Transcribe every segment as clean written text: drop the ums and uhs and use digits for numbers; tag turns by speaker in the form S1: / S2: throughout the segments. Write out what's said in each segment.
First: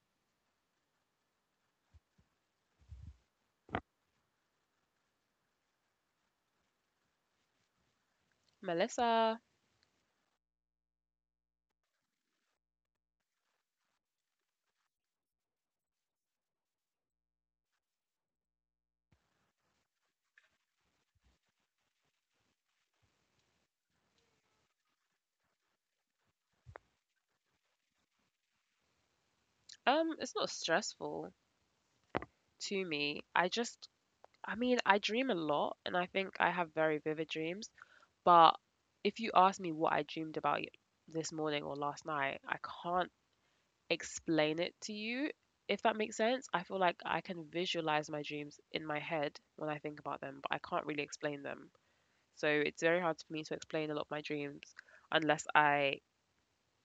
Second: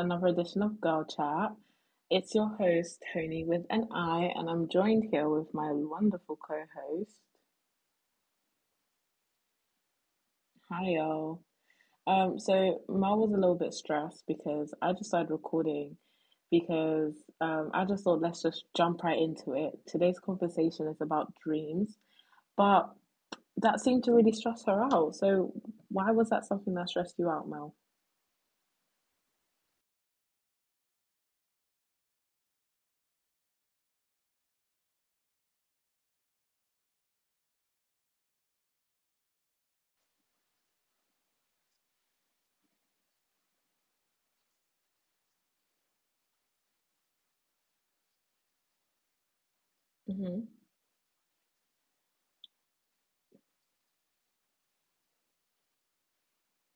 S1: another edition of Girl Chat. It's your host Tony with an I, and I'm joined here with my wonderful co-host.
S2: Melissa,
S1: Hi y'all. So Mel was a little bit stressed because I just started recording because I just thought let's just jump right into it. Today's conversation is about dreams, but that seemed to really stress her out. So why was that something that stressed you out, Mel?
S2: it's not stressful to me. I just, I mean, I dream a lot and I think I have very vivid dreams. But if you ask me what I dreamed about this morning or last night, I can't explain it to you, if that makes sense. I feel like I can visualize my dreams in my head when I think about them,
S1: Mm-hmm.
S2: but I can't really explain them. So it's very hard for me to explain a lot of my dreams unless I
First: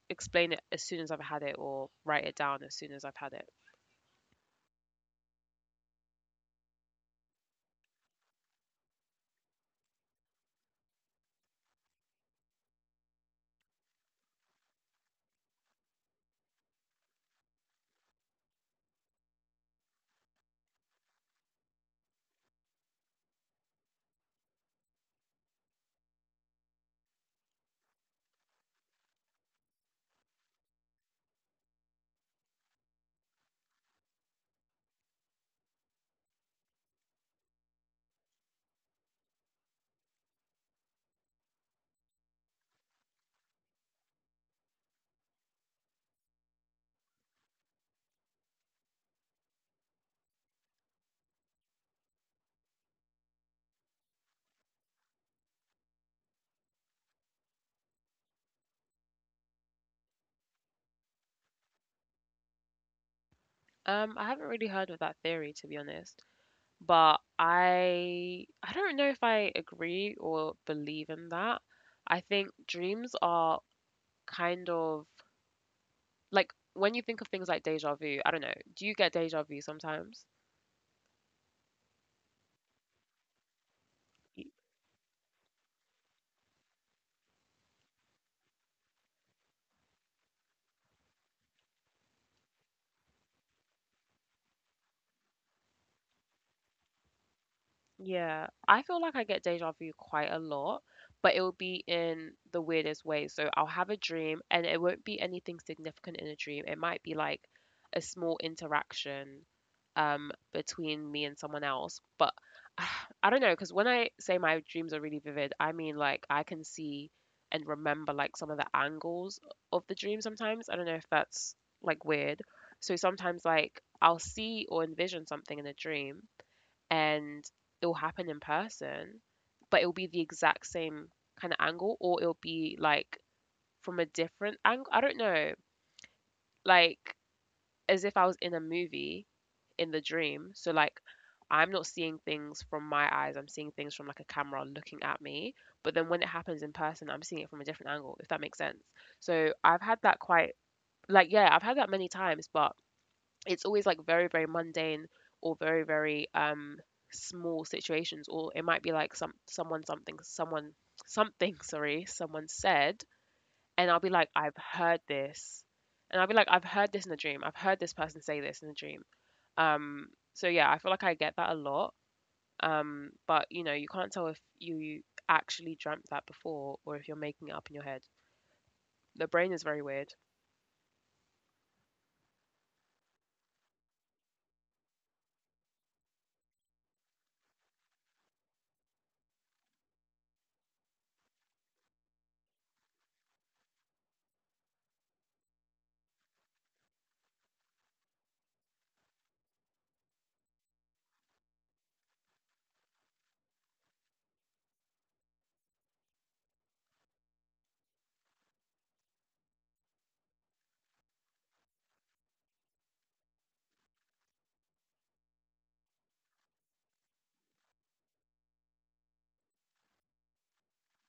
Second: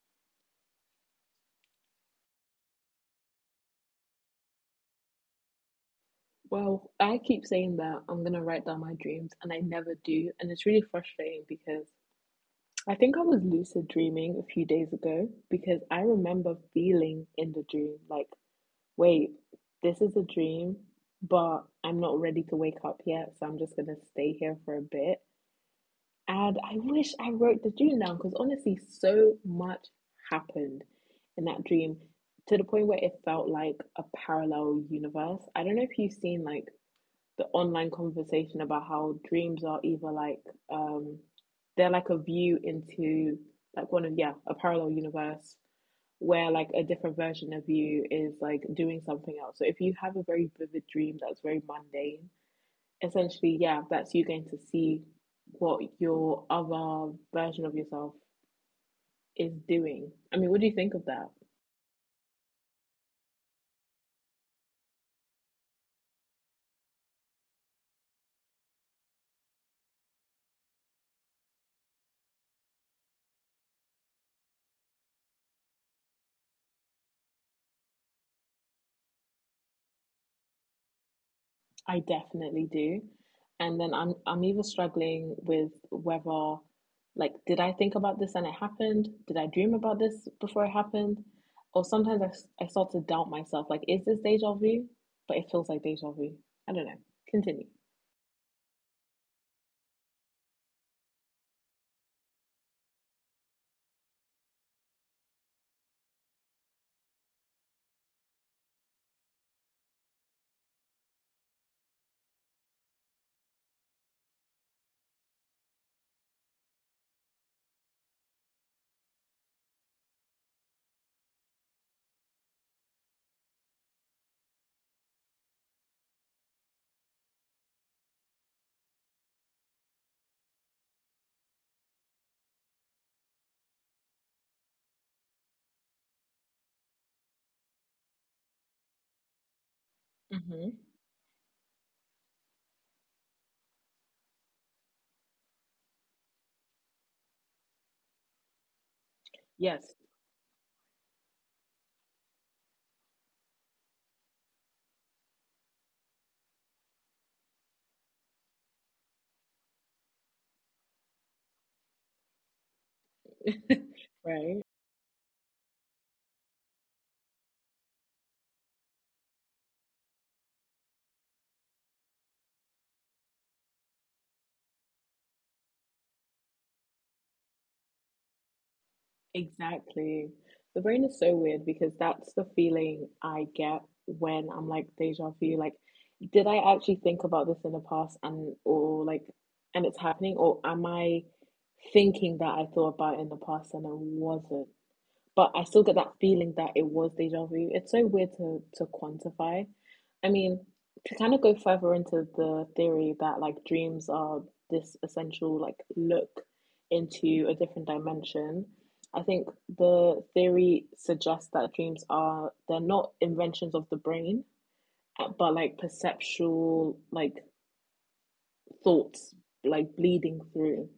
S2: explain it as soon as I've had it or write it down as soon as I've had it.
S1: Well, I keep saying that I'm gonna write down my dreams and I never do, and it's really frustrating because I think I was lucid dreaming a few days ago because I remember feeling in the dream like, wait, this is a dream, but I'm not ready to wake up yet, so I'm just gonna stay here for a bit. And I wish I wrote the dream down because honestly, so much happened in that dream to the point where it felt like a parallel universe. I don't know if you've seen like the online conversation about how dreams are either like um they're like a view into like one of yeah a parallel universe where like a different version of you is like doing something else so if you have a very vivid dream that's very mundane essentially yeah that's you going to see what your other version of yourself is doing. I mean, what do you think of that?
S2: I haven't really heard of that theory to be honest, but I don't know if I agree or believe in that. I think dreams are kind of like when you think of things like deja vu, I don't know. Do you get deja vu sometimes?
S1: I definitely do. And then I'm even struggling with whether like did I think about this and it happened? Did I dream about this before it happened? Or sometimes I start to doubt myself like is this deja vu? But it feels like deja vu. I don't know. Continue.
S2: Yeah, I feel like I get deja vu quite a lot, but it will be in the weirdest way. So I'll have a dream and it won't be anything significant in a dream. It might be like a small interaction between me and someone else, but I don't know because when I say my dreams are really vivid, I mean like I can see and remember like some of the angles of the dream sometimes. I don't know if that's like weird. So sometimes like I'll see or envision something in a dream and it'll happen in person, but it'll be the exact same kind of angle, or it'll be like from a different angle. I don't know, like as if I was in a movie in the dream.
S1: Mm-hmm.
S2: So like I'm not seeing things from my eyes. I'm seeing things from like a camera looking at me. But then when it happens in person, I'm seeing it from a different angle, if that makes sense. So I've
S1: Yes.
S2: had that quite like yeah, I've had that many times, but it's always like very very mundane or very very small situations or it might be like someone something sorry someone said and I'll be like I've
S1: Right.
S2: heard this and I'll be like I've heard this in a dream, I've heard this person say this in a dream, um so yeah, I feel like I get that a lot, but you know you can't tell if you actually dreamt that before or if you're making it up in your head. The brain is very weird.
S1: Exactly. The brain is so weird because that's the feeling I get when I'm like deja vu. Like, did I actually think about this in the past and or like and it's happening or am I thinking that I thought about it in the past and it wasn't? But I still get that feeling that it was deja vu. It's so weird to quantify. I mean, to kind of go further into the theory that like dreams are this essential like look into a different dimension. I think the theory suggests that dreams are they're not inventions of the brain, but like perceptual like thoughts like bleeding through.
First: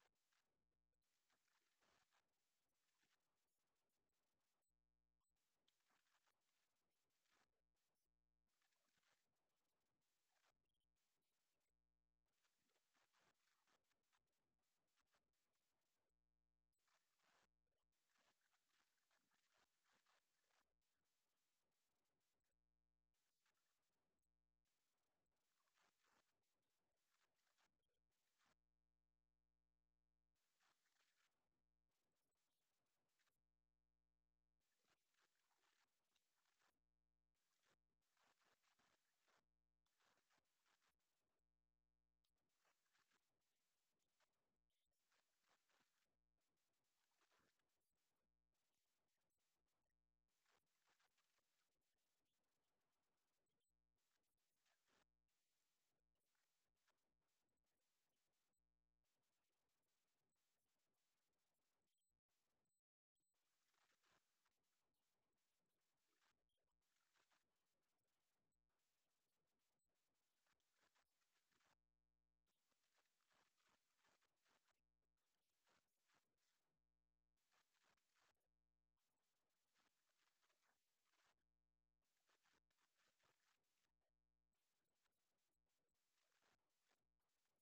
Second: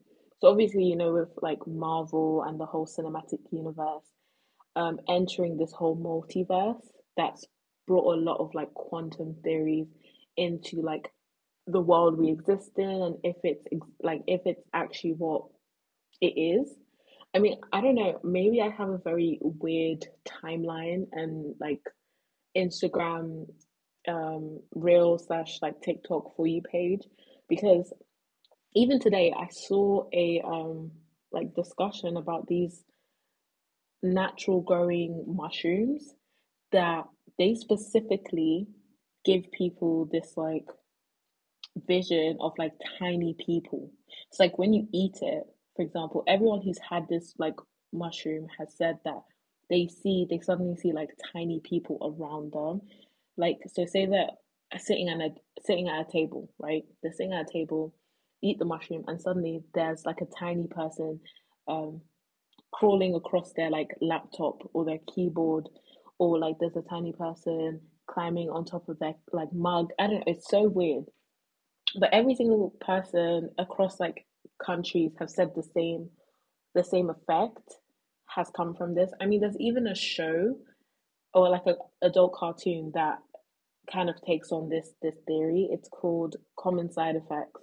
S1: So obviously, you know, with like Marvel and the whole cinematic universe, entering this whole multiverse that's brought a lot of like quantum theories into like the world we exist in, and if it's like if it's actually what it is. I mean, I don't know, maybe I have a very weird timeline and like Instagram reel slash like TikTok for you page, because even today I saw a like discussion about these natural growing mushrooms that they specifically give people this like vision of like tiny people. It's like when you eat it, for example, everyone who's had this like mushroom has said that they see they suddenly see like tiny people around them. Like so say that sitting at a sitting at a table, right? They're sitting at a table, eat the mushroom and suddenly there's like a tiny person um crawling across their like laptop or their keyboard, or like there's a tiny person climbing on top of their like mug. I don't know, it's so weird. But every single person across like countries have said the same effect has come from this. I mean there's even a show or like a adult cartoon that kind of takes on this theory. It's called Common Side Effects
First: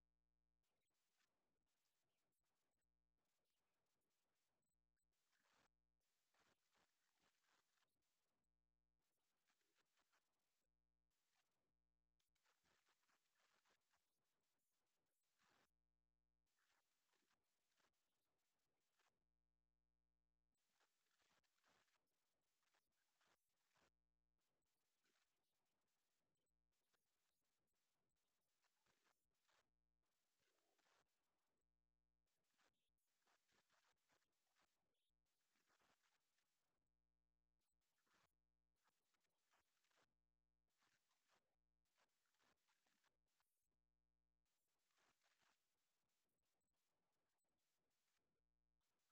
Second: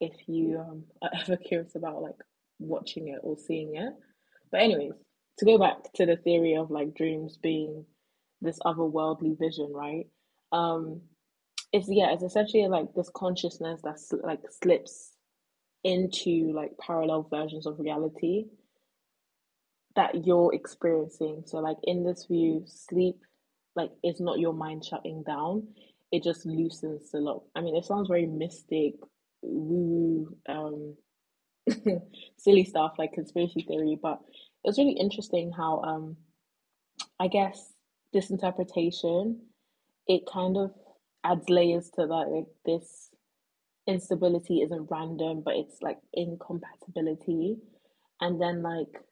S1: if you are ever curious about like watching it or seeing it. But anyways, to go back to the theory of like dreams being this otherworldly vision, right? Um, it's yeah, it's essentially like this consciousness that's like slips into like parallel versions of reality that you're experiencing. So like in this view, sleep like is not your mind shutting down. It just loosens the lock. I mean, it sounds very mystic, woo, silly stuff like conspiracy theory, but it was really interesting how I guess this interpretation it kind of adds layers to that like this instability isn't random but it's like incompatibility, and then like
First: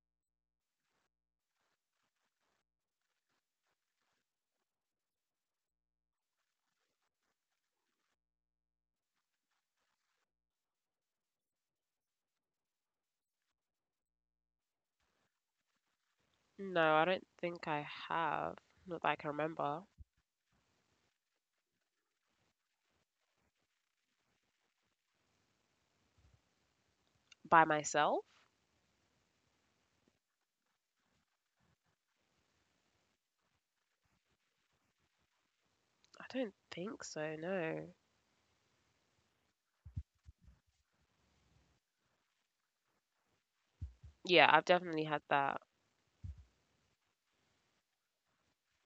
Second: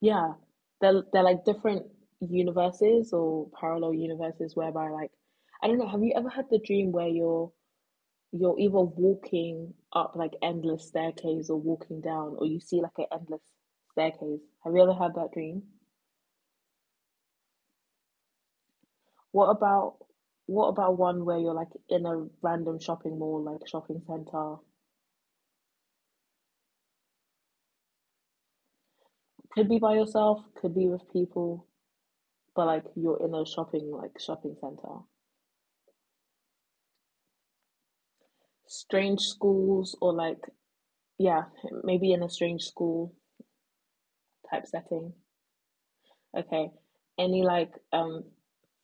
S1: yeah they're like different universes or parallel universes, whereby like I don't know, have you ever had the dream where you're either walking up like endless staircase or walking down, or you see like an endless staircase? Have you ever had that dream?
S2: No, I don't think I have, not that I can
S1: what
S2: remember.
S1: about what about one where you're like in a random shopping mall like shopping center?
S2: By myself.
S1: Could be by yourself, could be with people, but like you're in a shopping like shopping center.
S2: I don't think so, no.
S1: Strange schools or like yeah maybe in a strange school
S2: Yeah, I've
S1: type
S2: definitely
S1: setting.
S2: had that.
S1: Okay. Any like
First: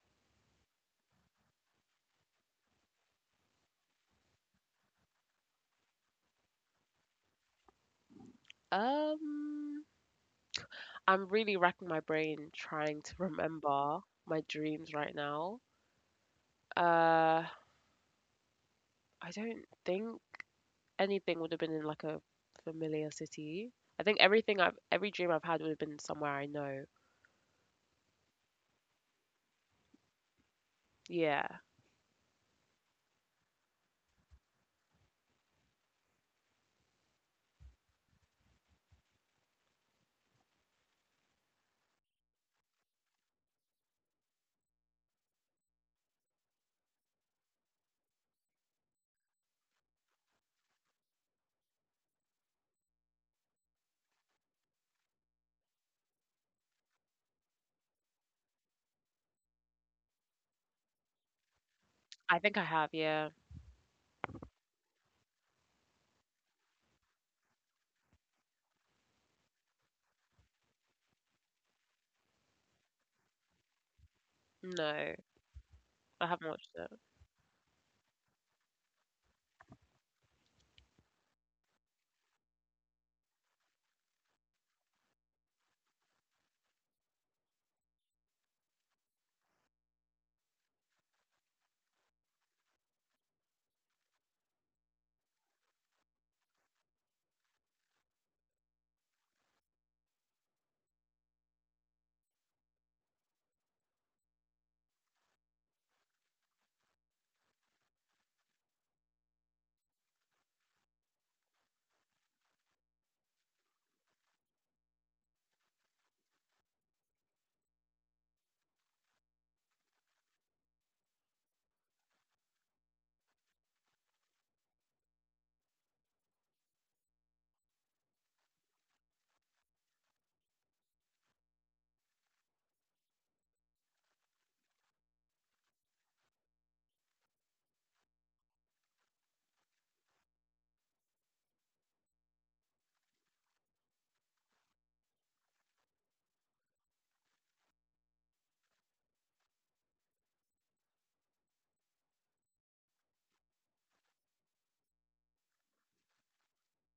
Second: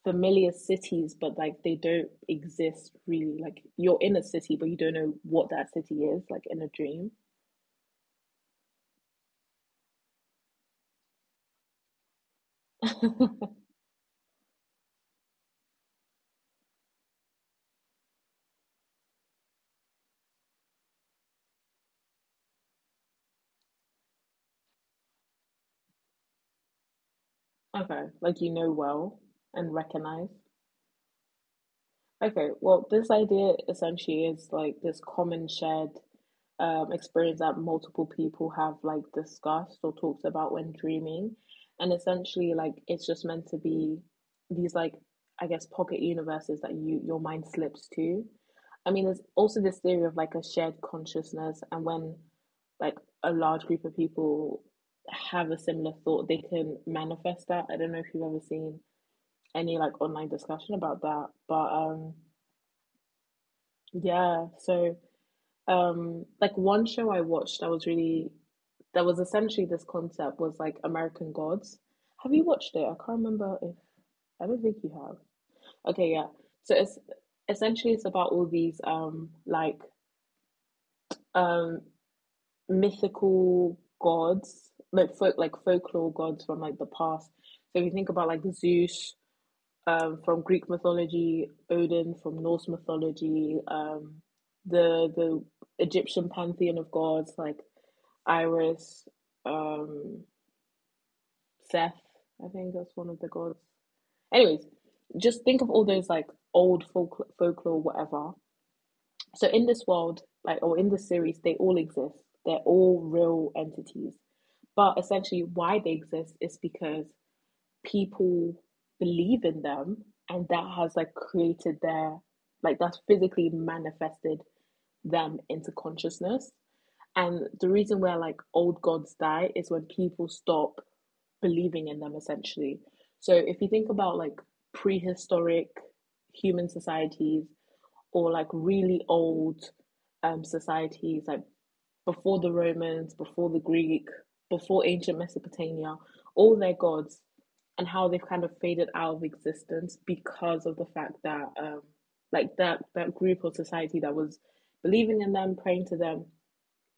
S1: familiar cities, but like they don't exist really. Like you're in a city, but you don't know what that city is, like in a dream.
S2: Um, I'm really racking my brain trying to remember my dreams right now. Uh, I don't think anything would have been in like a familiar city. I think everything I've every dream I've had would have been somewhere I know.
S1: Okay. Like you know well and recognize.
S2: Yeah.
S1: Okay, well, this idea essentially is like this common shared experience that multiple people have like discussed or talked about when dreaming. And essentially, like it's just meant to be these like I guess pocket universes that your mind slips to. I mean, there's also this theory of like a shared consciousness, and when like a large group of people have a similar thought, they can manifest that. I don't know if you've ever seen any like online discussion about that, but
S2: I think I have, yeah.
S1: yeah, so like one show I watched that was really that was essentially this concept was like American Gods. Have you watched it? I can't remember if I don't think you
S2: No,
S1: have. Okay,
S2: I
S1: yeah.
S2: haven't watched
S1: So
S2: it.
S1: it's essentially it's about all these like um mythical gods, like folk like folklore gods from like the past. So if you think about like Zeus, from Greek mythology, Odin from Norse mythology, the Egyptian pantheon of gods like Iris, um, Seth. I think that's one of the gods. Anyways, just think of all those like old folk folklore, whatever. So in this world, like or in the series, they all exist. They're all real entities. But essentially, why they exist is because people believe in them, and that has like created their like that's physically manifested them into consciousness, and the reason where like old gods die is when people stop believing in them essentially. So if you think about like prehistoric human societies or like really old societies like before the Romans, before the Greek, before ancient Mesopotamia, all their gods, and how they've kind of faded out of existence because of the fact that, like that group or society that was believing in them, praying to them,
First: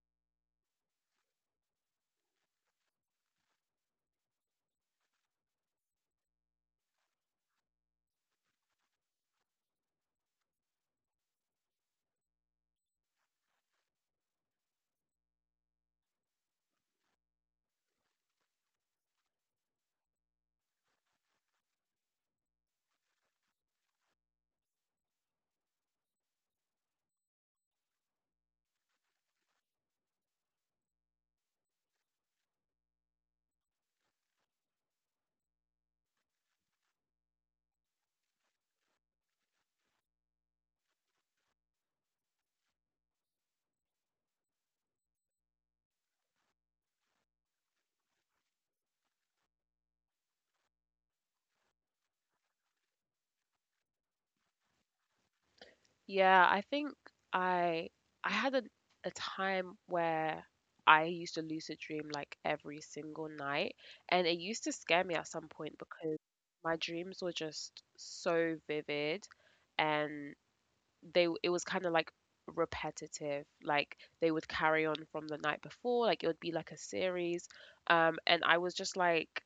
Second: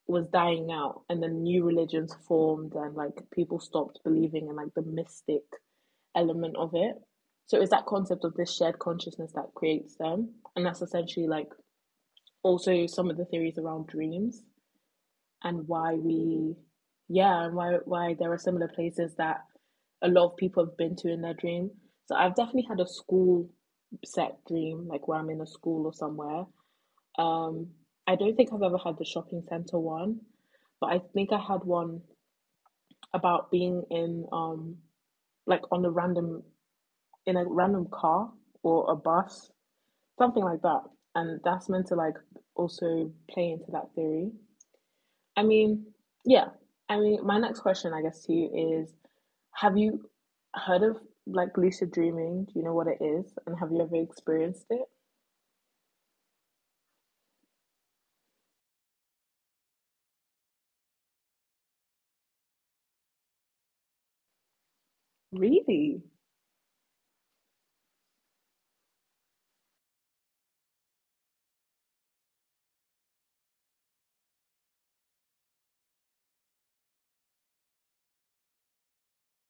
S1: was dying out, and then new religions formed, and like people stopped believing in like the mystic element of it. So it's that concept of this shared consciousness that creates them, and that's essentially like also some of the theories around dreams and why we yeah, and why there are similar places that a lot of people have been to in their dream. So I've definitely had a school set dream like where I'm in a school or somewhere, um I don't think I've ever had the shopping center one, but I think I had one about being in like on a random car or a bus, something like that, and that's meant to like also play into that theory. I mean, yeah. I mean, my next question, I guess, to you is: have you heard of like lucid dreaming? Do you know what it is, and have you ever experienced it?
S2: Yeah, I think I I had a time where I used to lucid dream like every single night, and it used to scare me at some point
S1: Really?
S2: because my dreams were just so vivid, and it was kind of like repetitive. Like they would carry on from the night before, like it would be like a series, and I was just like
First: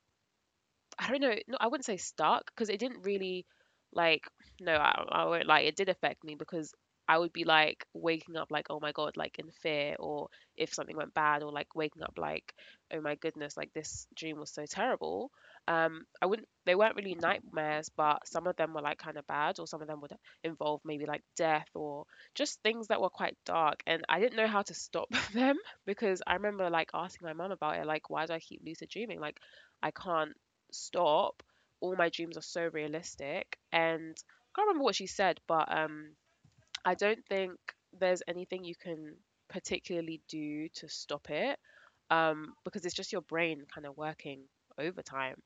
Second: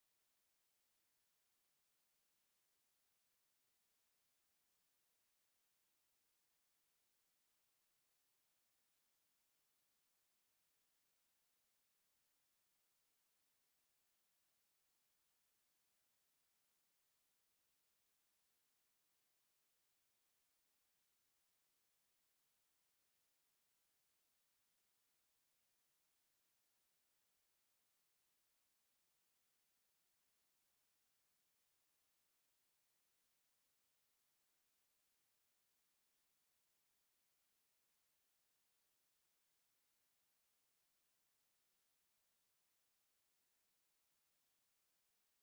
S2: I don't know. No, I wouldn't say stuck because it didn't really like no, I won't lie. It did affect me because I would be like waking up like oh my god like in fear, or if something went bad, or like waking up like oh my goodness like this dream was so terrible. I wouldn't. They weren't really nightmares, but some of them were like kind of bad or some of them would involve maybe like death or just things that were quite dark. And I didn't know how to stop them because I remember like asking my mum about it like why do I keep lucid dreaming, like I can't stop. All my dreams are so realistic. And I can't remember what she said, but I don't think there's anything you can particularly do to stop it, because it's just your brain kind of working overtime.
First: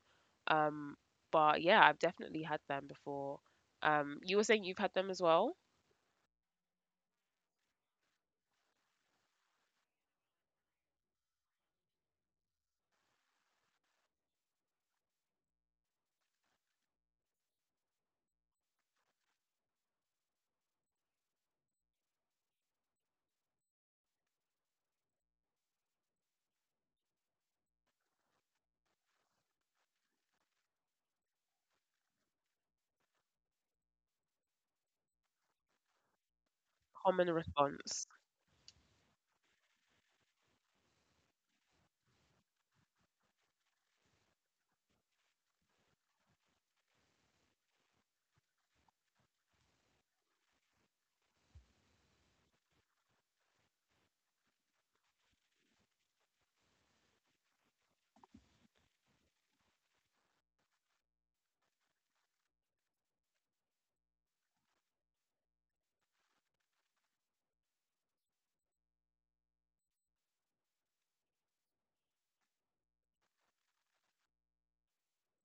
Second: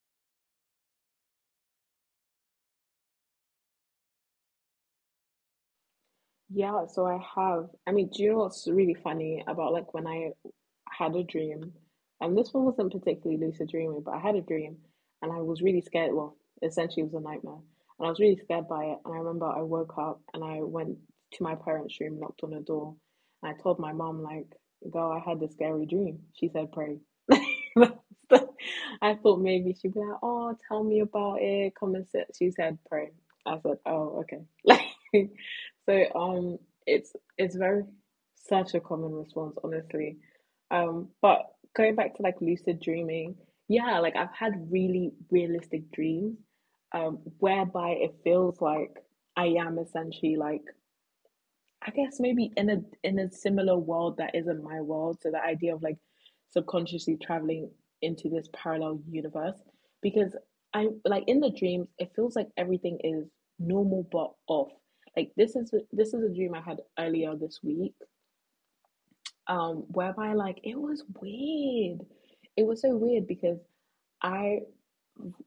S2: Um, but yeah, I've definitely had them before. You were saying you've had them as well?
S1: Yeah, so I have. I mean, do you know what's really funny about like when I had a dream, and this one wasn't particularly lucid dreaming, but I had a dream and I was really scared. Well, essentially, it was a nightmare, and I was really scared by it. And I remember I woke up and I went to my parents' room, knocked on the door, and I told my mom, like, girl, I had this scary dream. She said, pray. I thought maybe she'd be like, oh, tell me about it, come and sit. She said, pray. I said, oh, okay. Like, so
S2: Common
S1: it's very
S2: response.
S1: such a common response, honestly. But going back to like lucid dreaming, yeah, like I've had really realistic dreams, whereby it feels like I am essentially like I guess maybe in a similar world that isn't my world. So the idea of like subconsciously traveling into this parallel universe, because I like in the dreams it feels like everything is normal but off. Like this is a dream I had earlier this week whereby like it was weird. It was so weird because I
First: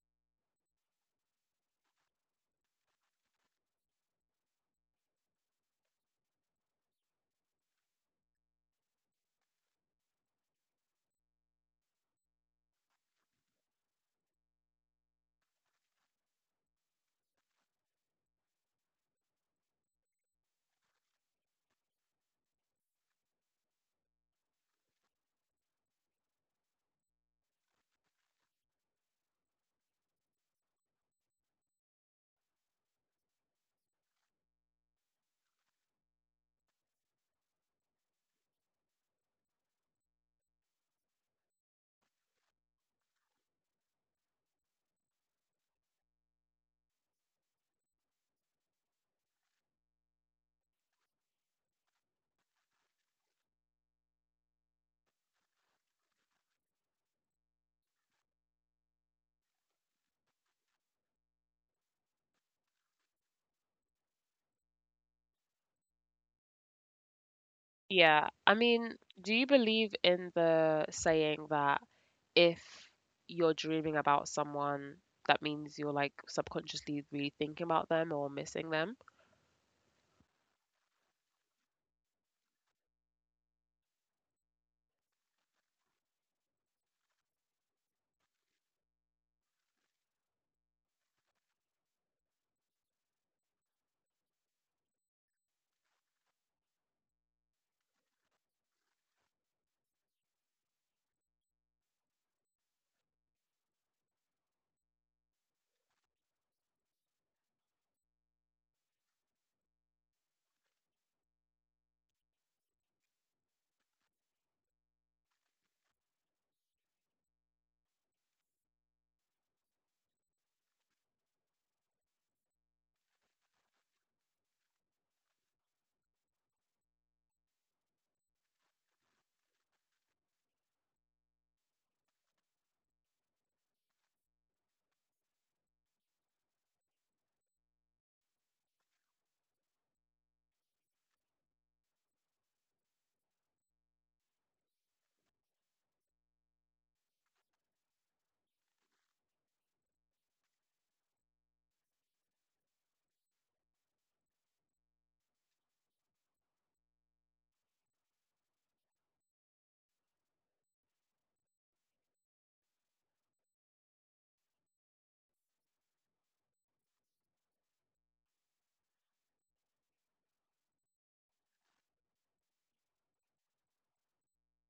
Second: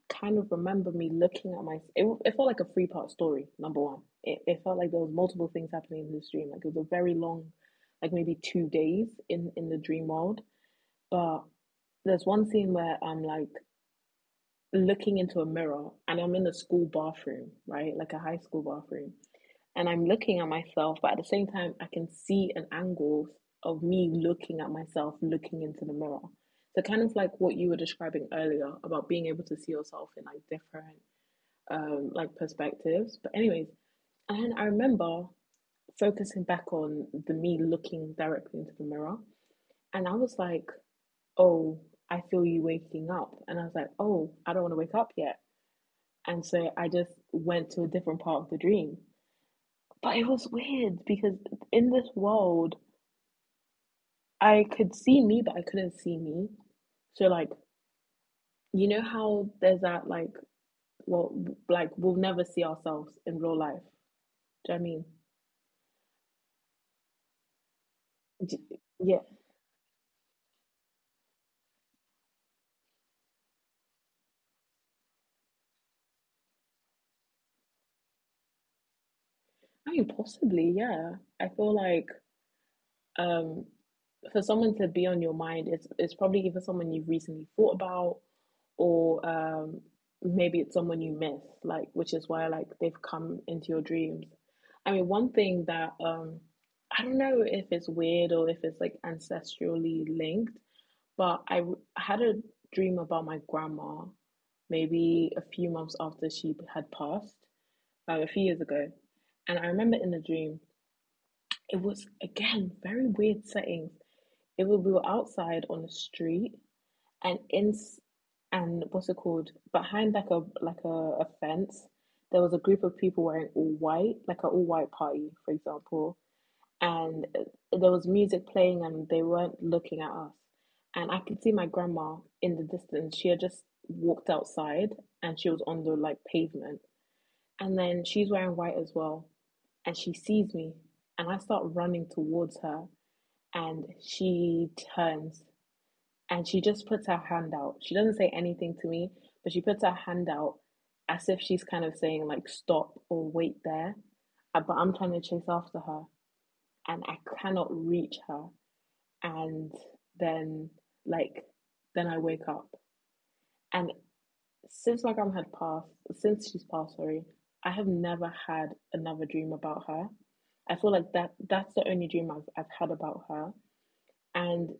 S1: kind of remember me looking at my it felt like a three-part story number one it felt like there was multiple things happening in this dream. Like it was a very long, like maybe 2 days in the dream world. But there's one scene where I'm like looking into a mirror, and I'm in the school bathroom, right, like a high school bathroom, and I'm looking at myself, but at the same time I can see an angle of me looking at myself looking into the mirror. So kind of like what you were describing earlier about being able to see yourself in like different like perspectives. But anyways, and I remember focusing back on the me looking directly into the mirror, and I was like, "Oh, I feel you waking up," and I was like, "Oh, I don't want to wake up yet," and so I just went to a different part of the dream. But it was weird because in this world, I could see me, but I couldn't see me. So like, you know how there's that like, well, like we'll never see ourselves in real life. Do you know what I mean?
S2: Yeah, I mean,
S1: Yeah,
S2: do you believe in the saying that if you're dreaming about someone, that means you're like subconsciously really thinking about them or missing them?
S1: I mean, possibly, yeah. I feel like um, for someone to be on your mind, it's probably either someone you've recently thought about, or maybe it's someone you miss, like which is why like they've come into your dreams. I mean, one thing that I don't know if it's weird or if it's like ancestrally linked, but I had a dream about my grandma, maybe a few months after she had passed, a few years ago, and I remember in the dream it was again very weird settings. It was we were outside on the street and in and what's it called behind like a a fence. There was a group of people wearing all white, like an all white party, for example, and there was music playing and they weren't looking at us. And I could see my grandma in the distance. She had just walked outside and she was on the like pavement. And then she's wearing white as well. And she sees me and I start running towards her and she turns and she just puts her hand out. She doesn't say anything to me, but she puts her hand out as if she's kind of saying like stop or wait there. But I'm trying to chase after her and I cannot reach her. And then like then I wake up. And since my grandma had passed, since she's passed, sorry, I have never had another dream about her. I feel like that's the only dream I've had about her. And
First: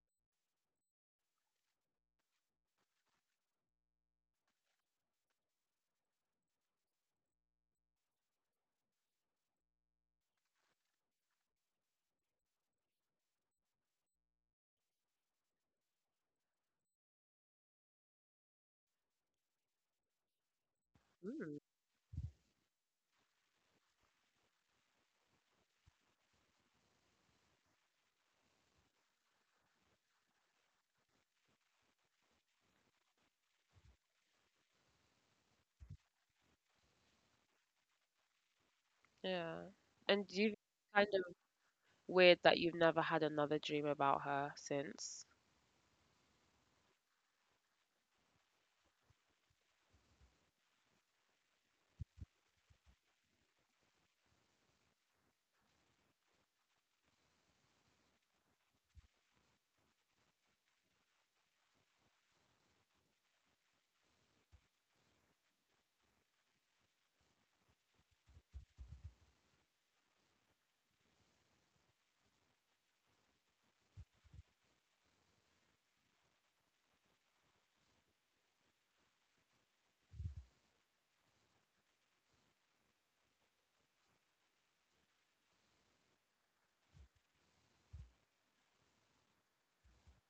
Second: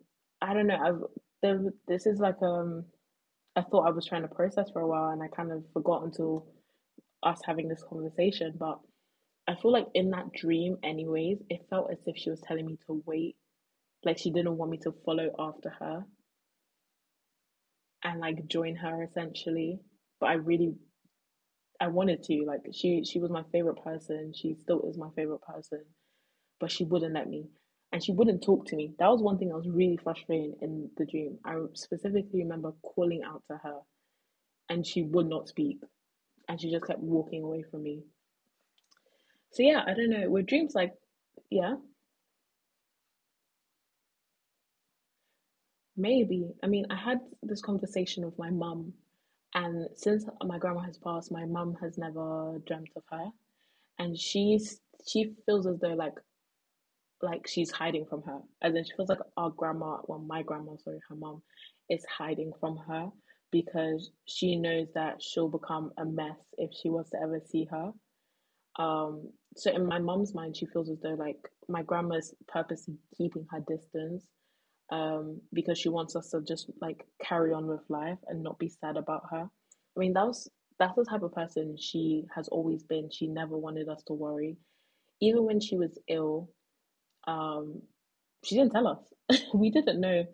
S1: I don't know. I've there, this is like a thought I was trying to process for a while, and I kind of forgot until us having this conversation. But I feel like in that dream, anyways, it felt as if she was telling me to wait, like she didn't want me to follow after her and like join her essentially. But I really
S2: Mm,
S1: I wanted to like she was my favorite person. She still is my favorite person. But she wouldn't let me. And she wouldn't talk to me. That was one thing that was really frustrating in the dream. I specifically remember calling out to her and she would not speak. And she just kept walking away from me.
S2: yeah.
S1: So yeah, I don't know.
S2: And do
S1: Were
S2: you think
S1: dreams like
S2: it's kind of
S1: yeah,
S2: weird that you've never had another dream about her since?
S1: maybe. I mean, I had this conversation with my mum, and since my grandma has passed, my mum has never dreamt of her. And she's she feels as though like she's hiding from her. And then she feels like our grandma, well, my grandma, sorry, her mom, is hiding from her because she knows that she'll become a mess if she was to ever see her. Um, so in my mom's mind, she feels as though like my grandma's purposely keeping her distance, because she wants us to just like carry on with life and not be sad about her. I mean, that was that's the type of person she has always been. She never wanted us to worry. Even when she was ill, um, she didn't tell us. We didn't know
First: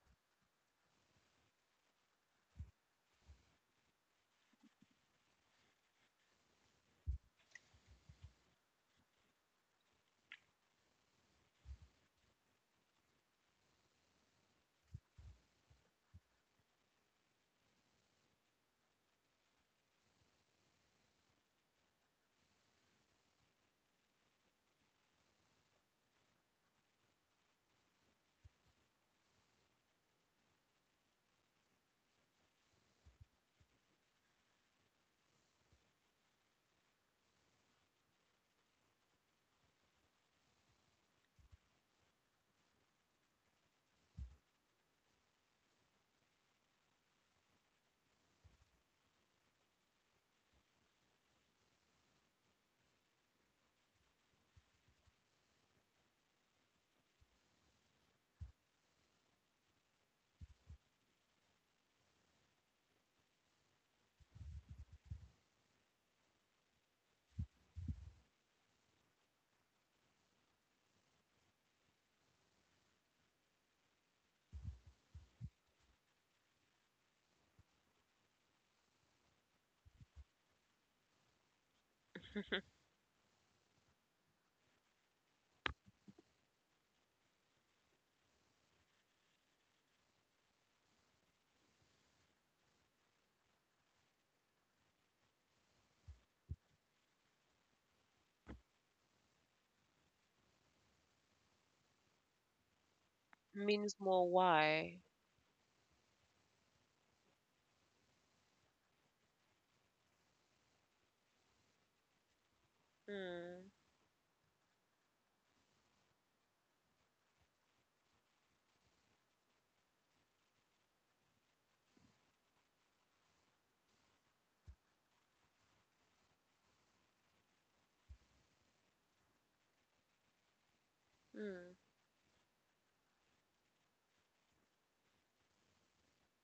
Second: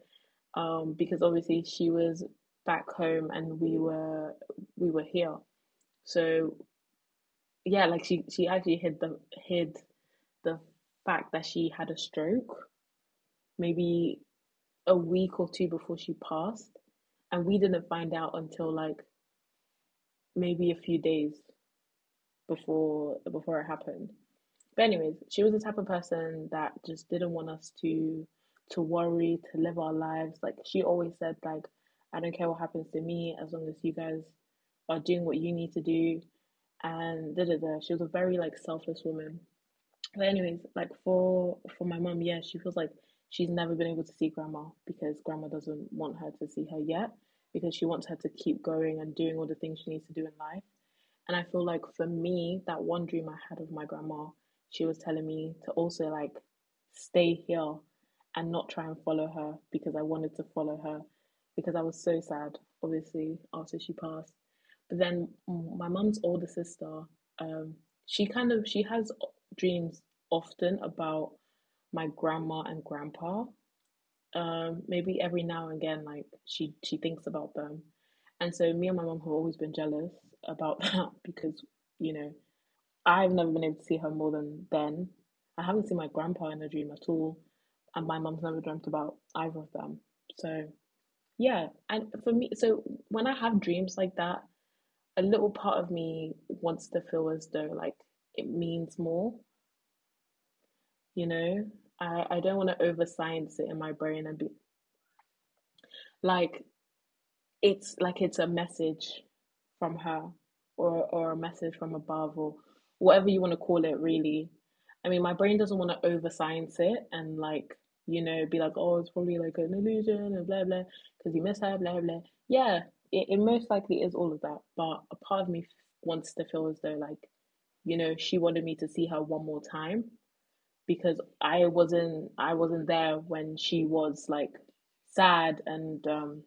S1: because obviously she was back home and we were here. So yeah, like she actually hid the fact that she had a stroke maybe a week or two before she passed, and we didn't find out until like maybe a few days before it happened. But anyways, she was the type of person that just didn't want us to worry, to live our lives. Like she always said, like, I don't care what happens to me as long as you guys are doing what you need to do and da da da. She was a very like selfless woman. But anyways, like for my mum, yeah, she feels like she's never been able to see grandma because grandma doesn't want her to see her yet because she wants her to keep going and doing all the things she needs to do in life. And I feel like for me, that one dream I had of my grandma, she was telling me to also like stay here and not try and follow her because I wanted to follow her because I was so sad, obviously, after she passed. But then mm, my mum's older sister, um, she kind of she has dreams often about my grandma and grandpa. Maybe every now and again, like she thinks about them, and so me and my mom have always been jealous about that because you know I've never been able to see her more than then. I haven't seen my grandpa in a dream at all, and my mom's never dreamt about either of them. So yeah, and for me, so when I have dreams like that, a little part of me wants to feel as though like it means more, you know, I don't want to over science it in my
S2: Means
S1: brain
S2: more
S1: and be
S2: why?
S1: like like it's a message from her or a message from above or whatever you want to
S2: Mm.
S1: call it really. I mean my brain doesn't want to over science it and like you know be like oh it's probably like an illusion and blah blah because you miss her blah blah. Yeah, it most likely is all of that, but a part of me wants to feel as though like you know she wanted me to see her one more time because
S2: Mm.
S1: I wasn't there when she was like sad. And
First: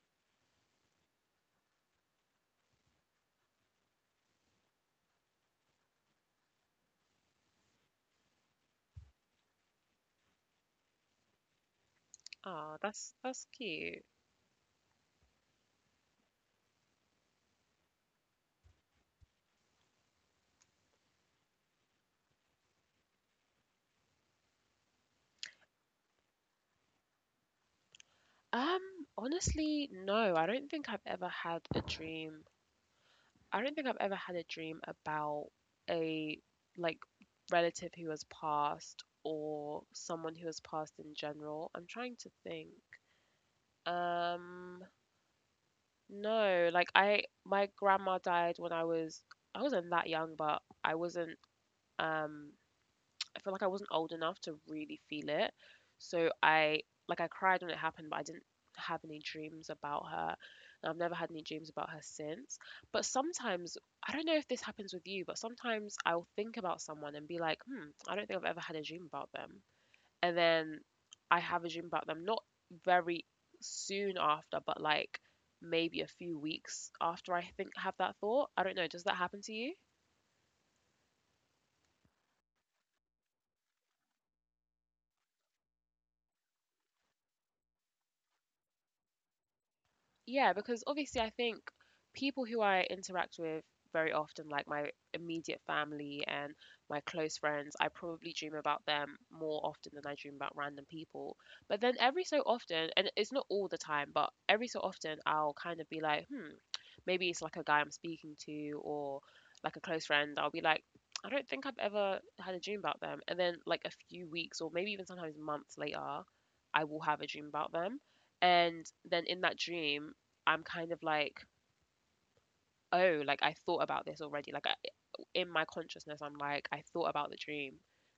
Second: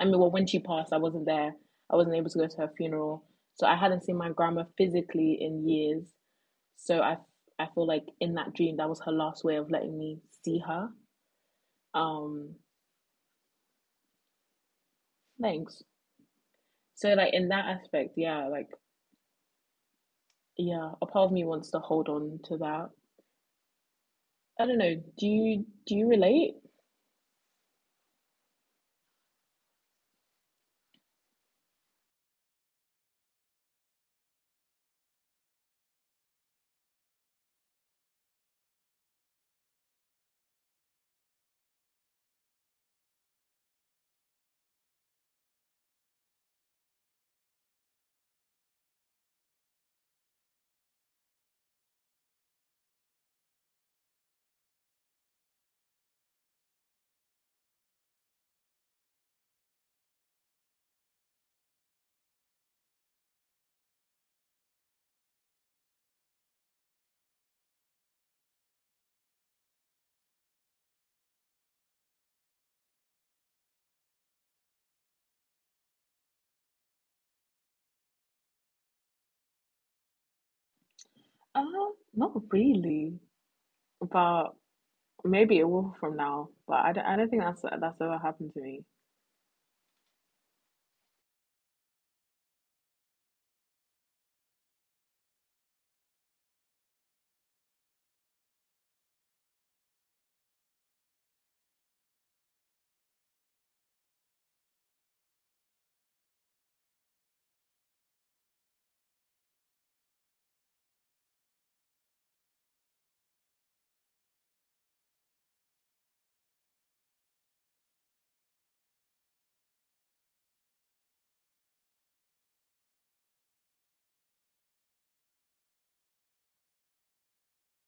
S1: I mean well when she passed I wasn't there. I wasn't able to go to her funeral. So I hadn't seen my grandma physically in years. So I feel like in that dream that was her last way of letting me see her. Um
S2: Oh, that's cute.
S1: thanks. So like in that aspect, yeah, like yeah, a part of me wants to hold on to that. I don't know, do you relate?
S2: Um, honestly, no, I don't think I've ever had a dream, I don't think I've ever had a dream about a like relative who has passed or someone who has passed in general. I'm trying to think. Um, no, like I, my grandma died when I was, I wasn't that young, but I wasn't um I felt like I wasn't old enough to really feel it. So I like I cried when it happened, but I didn't have any dreams about her. And I've never had any dreams about her since. But sometimes I don't know if this happens with you, but sometimes I'll think about someone and be like, hmm, I don't think I've ever had a dream about them. And then I have a dream about them, not very soon after, but like maybe a few weeks after I think have that thought. I don't know. Does that happen to you?
S1: Uh not really. But maybe it will from now, but I don't think that's ever happened to me.
S2: Yeah, because obviously I think people who I interact with very often, like my immediate family and my close friends, I probably dream about them more often than I dream about random people. But then every so often, and it's not all the time, but every so often I'll kind of be like, hmm, maybe it's like a guy I'm speaking to or like a close friend, I'll be like, I don't think I've ever had a dream about them. And then like a few weeks or maybe even sometimes months later, I will have a dream about them. And then in that dream, I'm kind of like, oh, like I thought about this already. Like in my consciousness, I'm like, I thought about the dream.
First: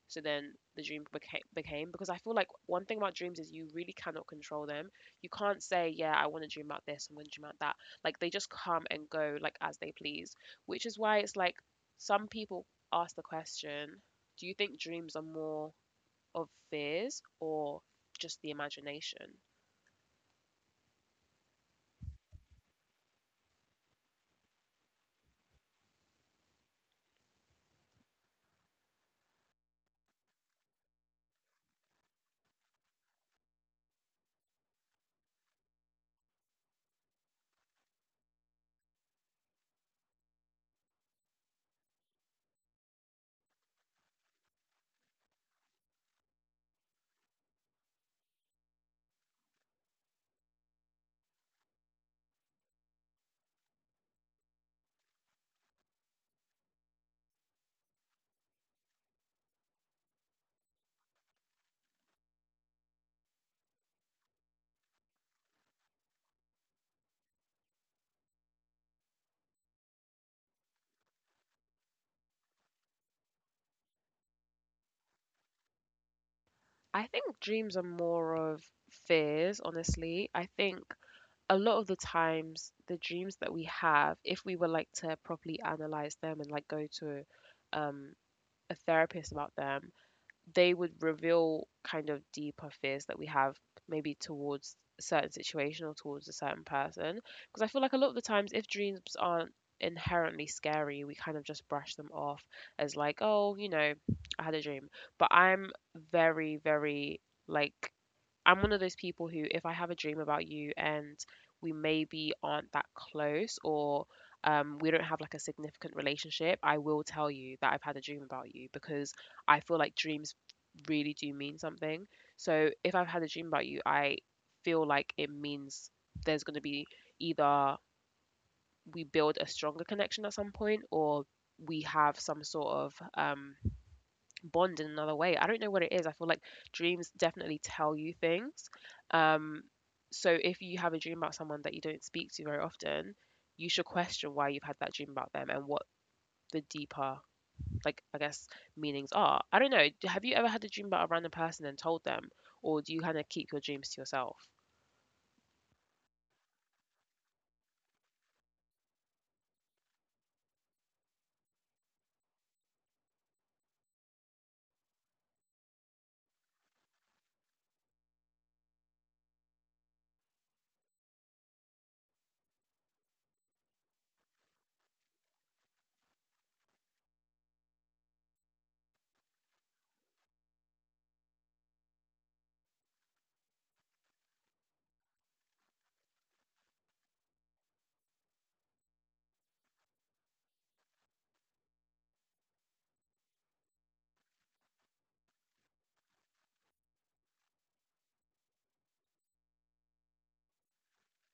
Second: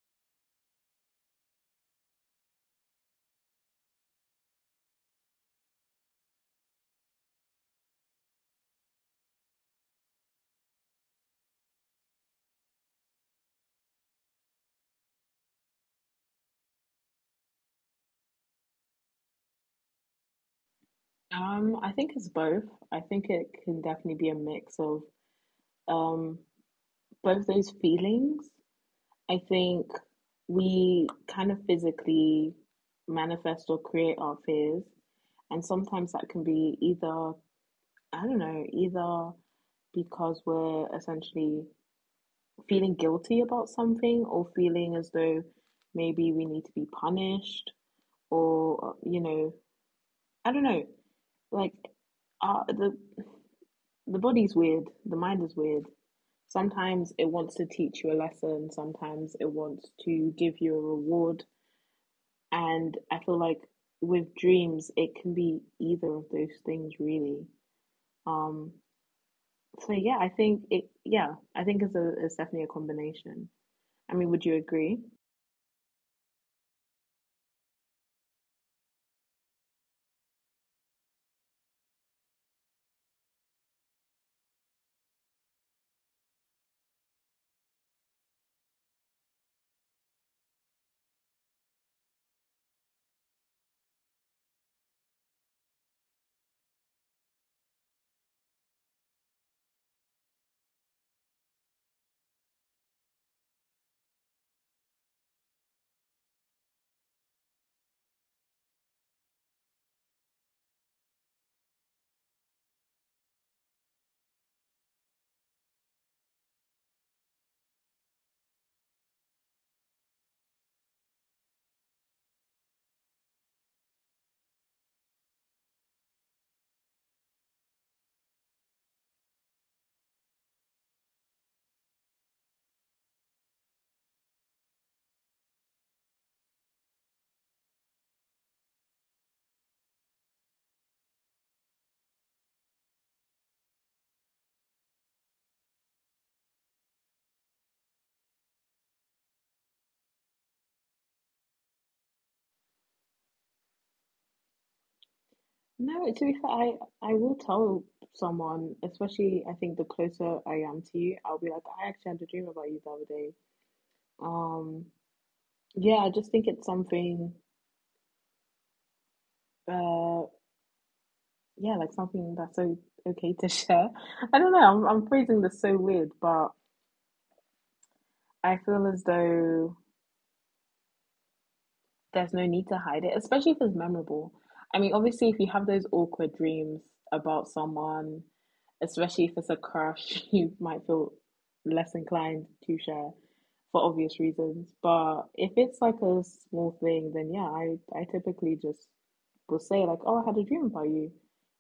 S2: So then the dream became, became because I feel like one thing about dreams is you really cannot control them. You can't say, yeah, I want to dream about this, I'm going to dream about that. Like they just come and go like as they please, which is why it's like some people ask the question, do you think dreams are more of fears or just the imagination?
S1: I think it's both. I think it can definitely be a mix of um both those feelings. I think we kind of physically manifest or create our fears, and sometimes that can be either, I don't know, either because we're essentially feeling guilty about something or feeling as though maybe we need to be punished or, you know, I don't know. Like uh, the the body's weird, the mind is weird. Sometimes it wants to teach you a lesson, sometimes it wants to give you a reward. And I feel like with dreams it can be either of those things really. um so yeah I think it yeah I think it's definitely a combination. I mean would you agree?
S2: I think dreams are more of fears, honestly. I think a lot of the times the dreams that we have, if we were like to properly analyze them and like go to um a therapist about them, they would reveal kind of deeper fears that we have maybe towards a certain situation or towards a certain person, because I feel like a lot of the times if dreams aren't inherently scary we kind of just brush them off as like oh you know I had a dream, but I'm very very like I'm one of those people who, if I have a dream about you and we maybe aren't that close or we don't have like a significant relationship, I will tell you that I've had a dream about you because I feel like dreams really do mean something. So if I've had a dream about you, I feel like it means there's going to be either we build a stronger connection at some point or we have some sort of bond in another way. I don't know what it is. I feel like dreams definitely tell you things. Um, so if you have a dream about someone that you don't speak to very often, you should question why you've had that dream about them and what the deeper, like, I guess, meanings are. I don't know. Have you ever had a dream about a random person and told them? Or do you kind of keep your dreams to yourself?
S1: No, to be fair, I will tell someone, especially I think the closer I am to you I'll be like I actually had a dream about you the other day. um Yeah, I just think it's something, uh, yeah, like something that's so okay to share. I don't know, I'm phrasing this so weird, but I feel as though there's no need to hide it, especially if it's memorable. I mean, obviously, if you have those awkward dreams about someone, especially if it's a crush, you might feel less inclined to share for obvious reasons. But if it's like a small thing, then yeah, I typically just will say, like, oh, I had a dream about you,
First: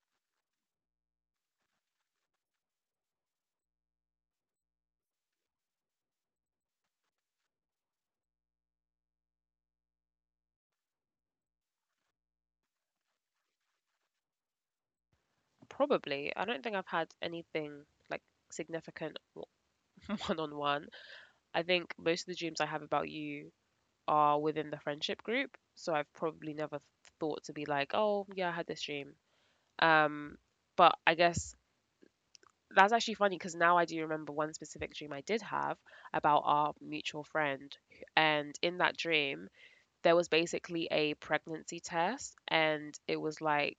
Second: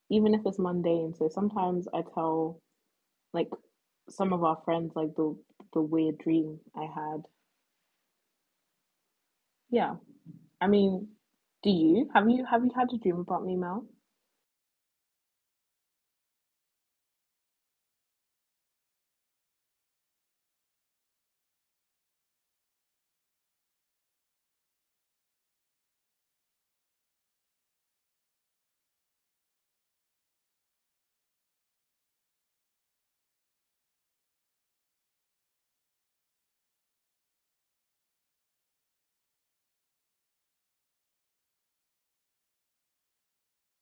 S1: even if it's mundane. So sometimes I tell, like, some of our friends, like, the weird dream I had. Yeah. I mean, do you have you have you had a dream about me, Mel?
S2: Probably. I don't think I've had anything like significant one on one. I think most of the dreams I have about you are within the friendship group. So I've probably never thought to be like, oh, yeah, I had this dream. Um, but I guess that's actually funny because now I do remember one specific dream I did have about our mutual friend. And in that dream, there was basically a pregnancy test, and it was like,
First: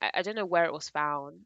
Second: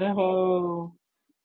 S2: I don't know where it was found,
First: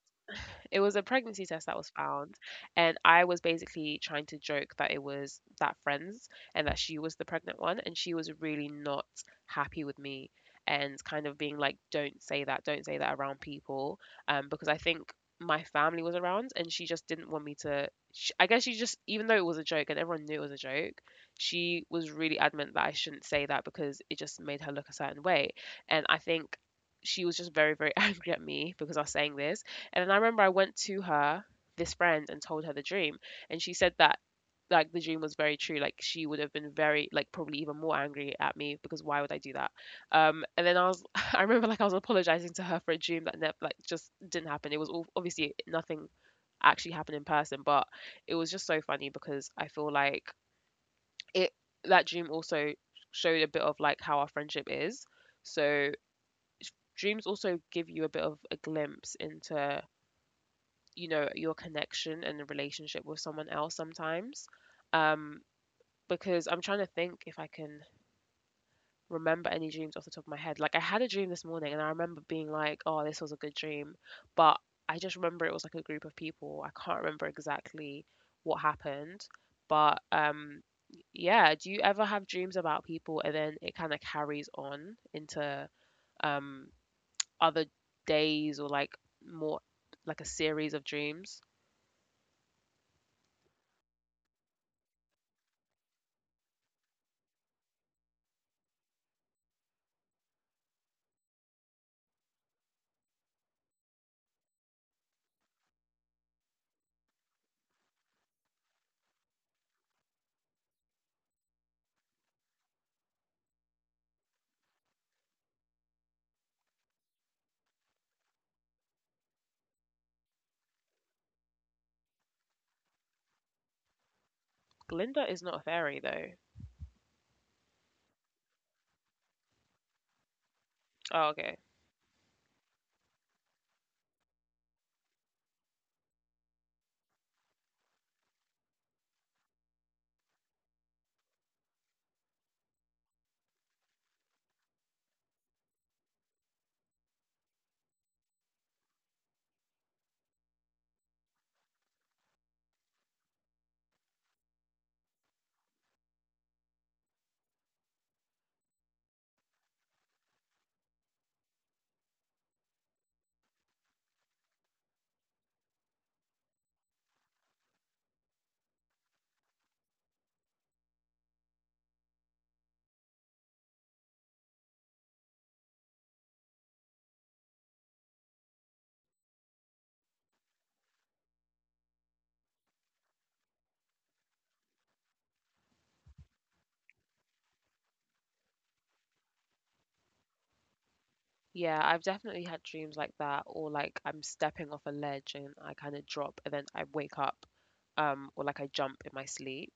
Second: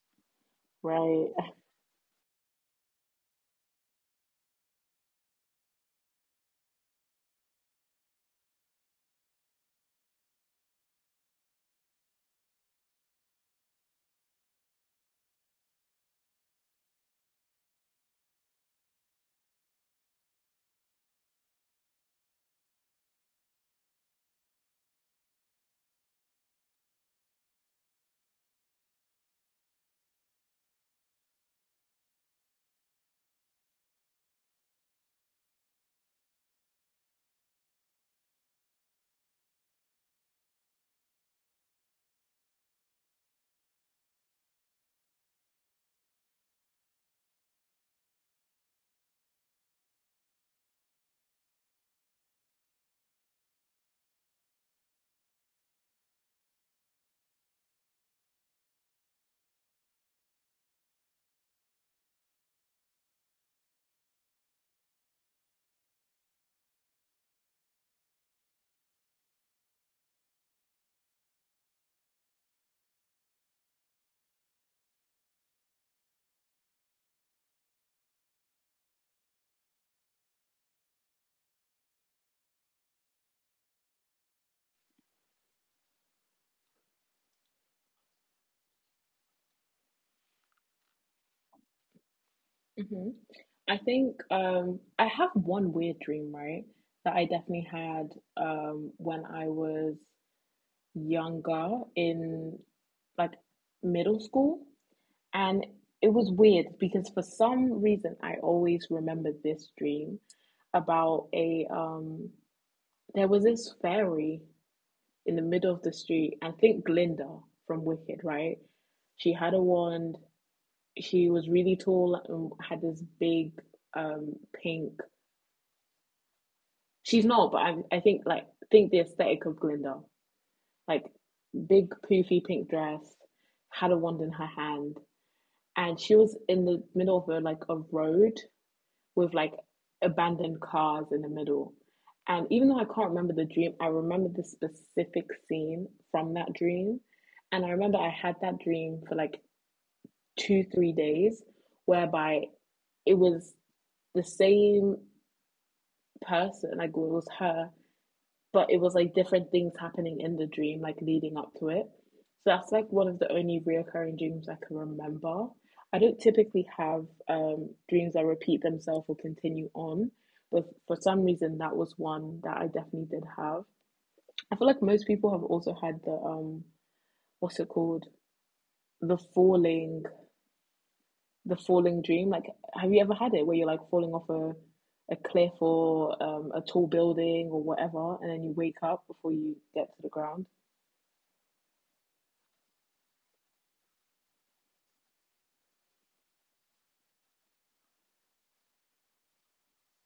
S2: it was a
S1: right.
S2: pregnancy test that was found, and I was basically trying to joke that it was that friend's and that she was the pregnant one, and she was really not happy with me and kind of being like, don't say that around people," because I think my family was around, and she just didn't want me to. Sh I guess she just, even though it was a joke and everyone knew it was a joke, she was really adamant that I shouldn't say that because it just made her look a certain way, and I think she was just very very angry at me because I was saying this. And then I remember I went to her, this friend, and told her the dream. And she said that, like, the dream was very true. Like, she would have been very, like, probably even more angry at me because why would I do that? And then I was, I remember, like, I was apologizing to her for a dream that, never, like, just didn't happen. It was all, obviously nothing actually happened in person, but it was just so funny because I feel like it, that dream also showed a bit of, like, how our friendship is. So, dreams also give you a bit of a glimpse into you know your connection and the relationship with someone else sometimes. um because I'm trying to think if I can remember any dreams off the top of my head. Like, I had a dream this morning and I remember being like, oh, this was a good dream, but I just remember it was like a group of people. I can't remember exactly what happened, but yeah, do you ever have dreams about people and then it kind of carries on into um other days, or like more like a series of dreams?
S1: hmm I think I have one weird dream, right? That I definitely had when I was younger in like middle school. And it was weird because for some reason I always remember this dream about a there was this fairy in the middle of the street. I think Glinda from Wicked, right? She had a wand. She was really tall and had this big um pink.
S2: Glinda is not a fairy though.
S1: She's not, but I think think the aesthetic of Glinda, like
S2: Oh, okay.
S1: big poofy pink dress, had a wand in her hand, and she was in the middle of a like a road with like abandoned cars in the middle. And even though I can't remember the dream, I remember the specific scene from that dream. And I remember I had that dream for like two, 3 days, whereby it was the same person, like it was her, but it was like different things happening in the dream, like leading up to it. So that's like one of the only reoccurring dreams I can remember. I don't typically have dreams that repeat themselves or continue on, but for some reason that was one that I definitely did have. I feel like most people have also had the what's it called, the falling, the falling dream. Like, have you ever had it where you're like falling off a cliff or a tall building or whatever, and then you wake up before you get to the ground?
S2: Yeah, I've definitely had dreams like that, or like I'm stepping off a ledge and I kind of drop and then I wake up, or like I jump in my sleep.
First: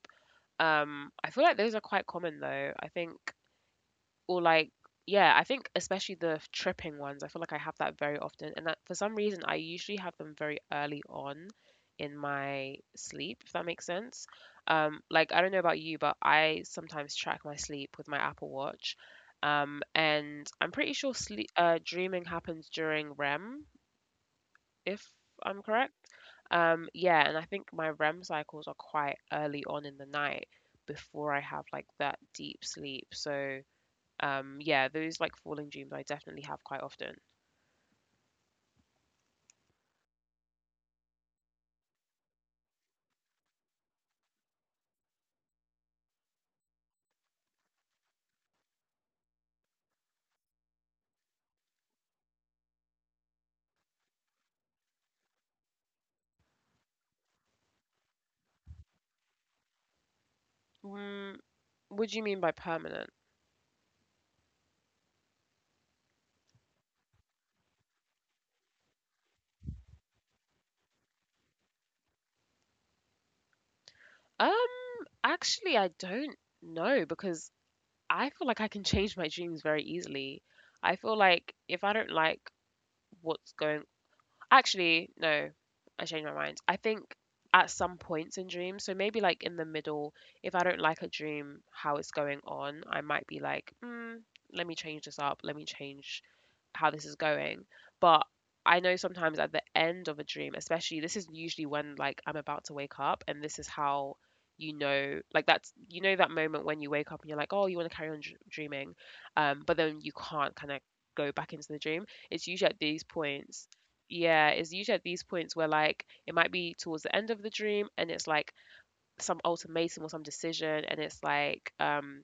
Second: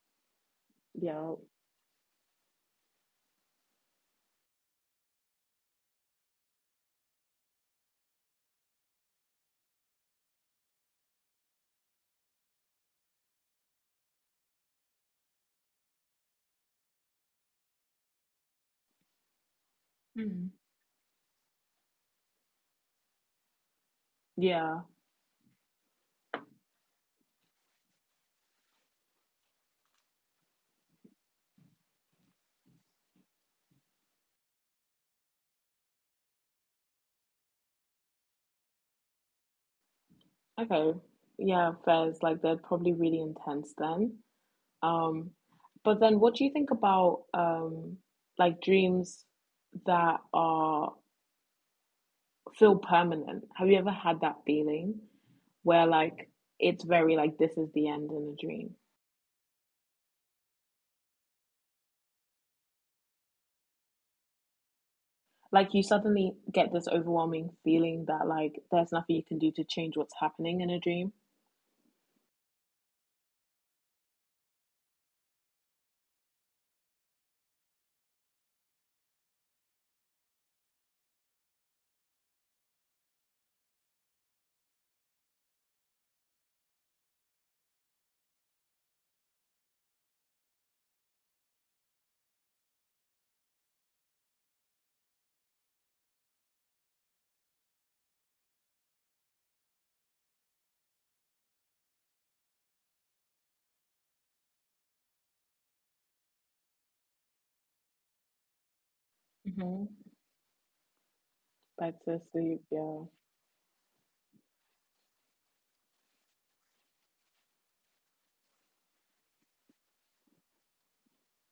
S2: I
S1: Yeah.
S2: feel like those are quite common though. I think. Or like, yeah, I think especially the tripping ones, I feel like I have that very often. And that for some reason, I usually have them very early on in my sleep, if that makes sense. Like, I don't know about you, but I sometimes track my sleep with my Apple Watch. And I'm
S1: Mm.
S2: pretty sure sleep, dreaming happens during REM, if
S1: Yeah.
S2: I'm correct. Yeah, and I think my REM cycles are quite early on in the night before I have like that deep sleep. So yeah, those like falling dreams I definitely have quite often.
S1: Okay. Yeah, fairs like they're probably really intense then. Um, but then what do you think about like dreams that are feel permanent? Have you ever had that feeling where like it's very like this is the end in a dream?
S2: Mm, what do you mean by permanent?
S1: Like you suddenly get this overwhelming feeling that like there's nothing you can do to change what's happening in a dream.
S2: Um, actually, I don't know because I feel like I can change my dreams very easily. I feel like if I don't like what's going Actually, no, I changed my mind. I think at some points in dreams, so maybe like in the middle, if I don't like a dream, how it's going on, I might be like, mm, let me change this up, let me change how this is going. But I know sometimes at the end of a dream, especially this is usually when like I'm about to wake up, and this is how you know like that's you know that moment when you wake up and you're like, oh, you want to carry on dreaming. But then you can't
S1: hmm
S2: kind of go back into the dream. It's
S1: Back
S2: usually at
S1: to
S2: these
S1: sleep,
S2: points,
S1: yeah.
S2: yeah, it's usually at these points where like it might be towards the end of the dream and it's like some ultimatum or some decision and it's like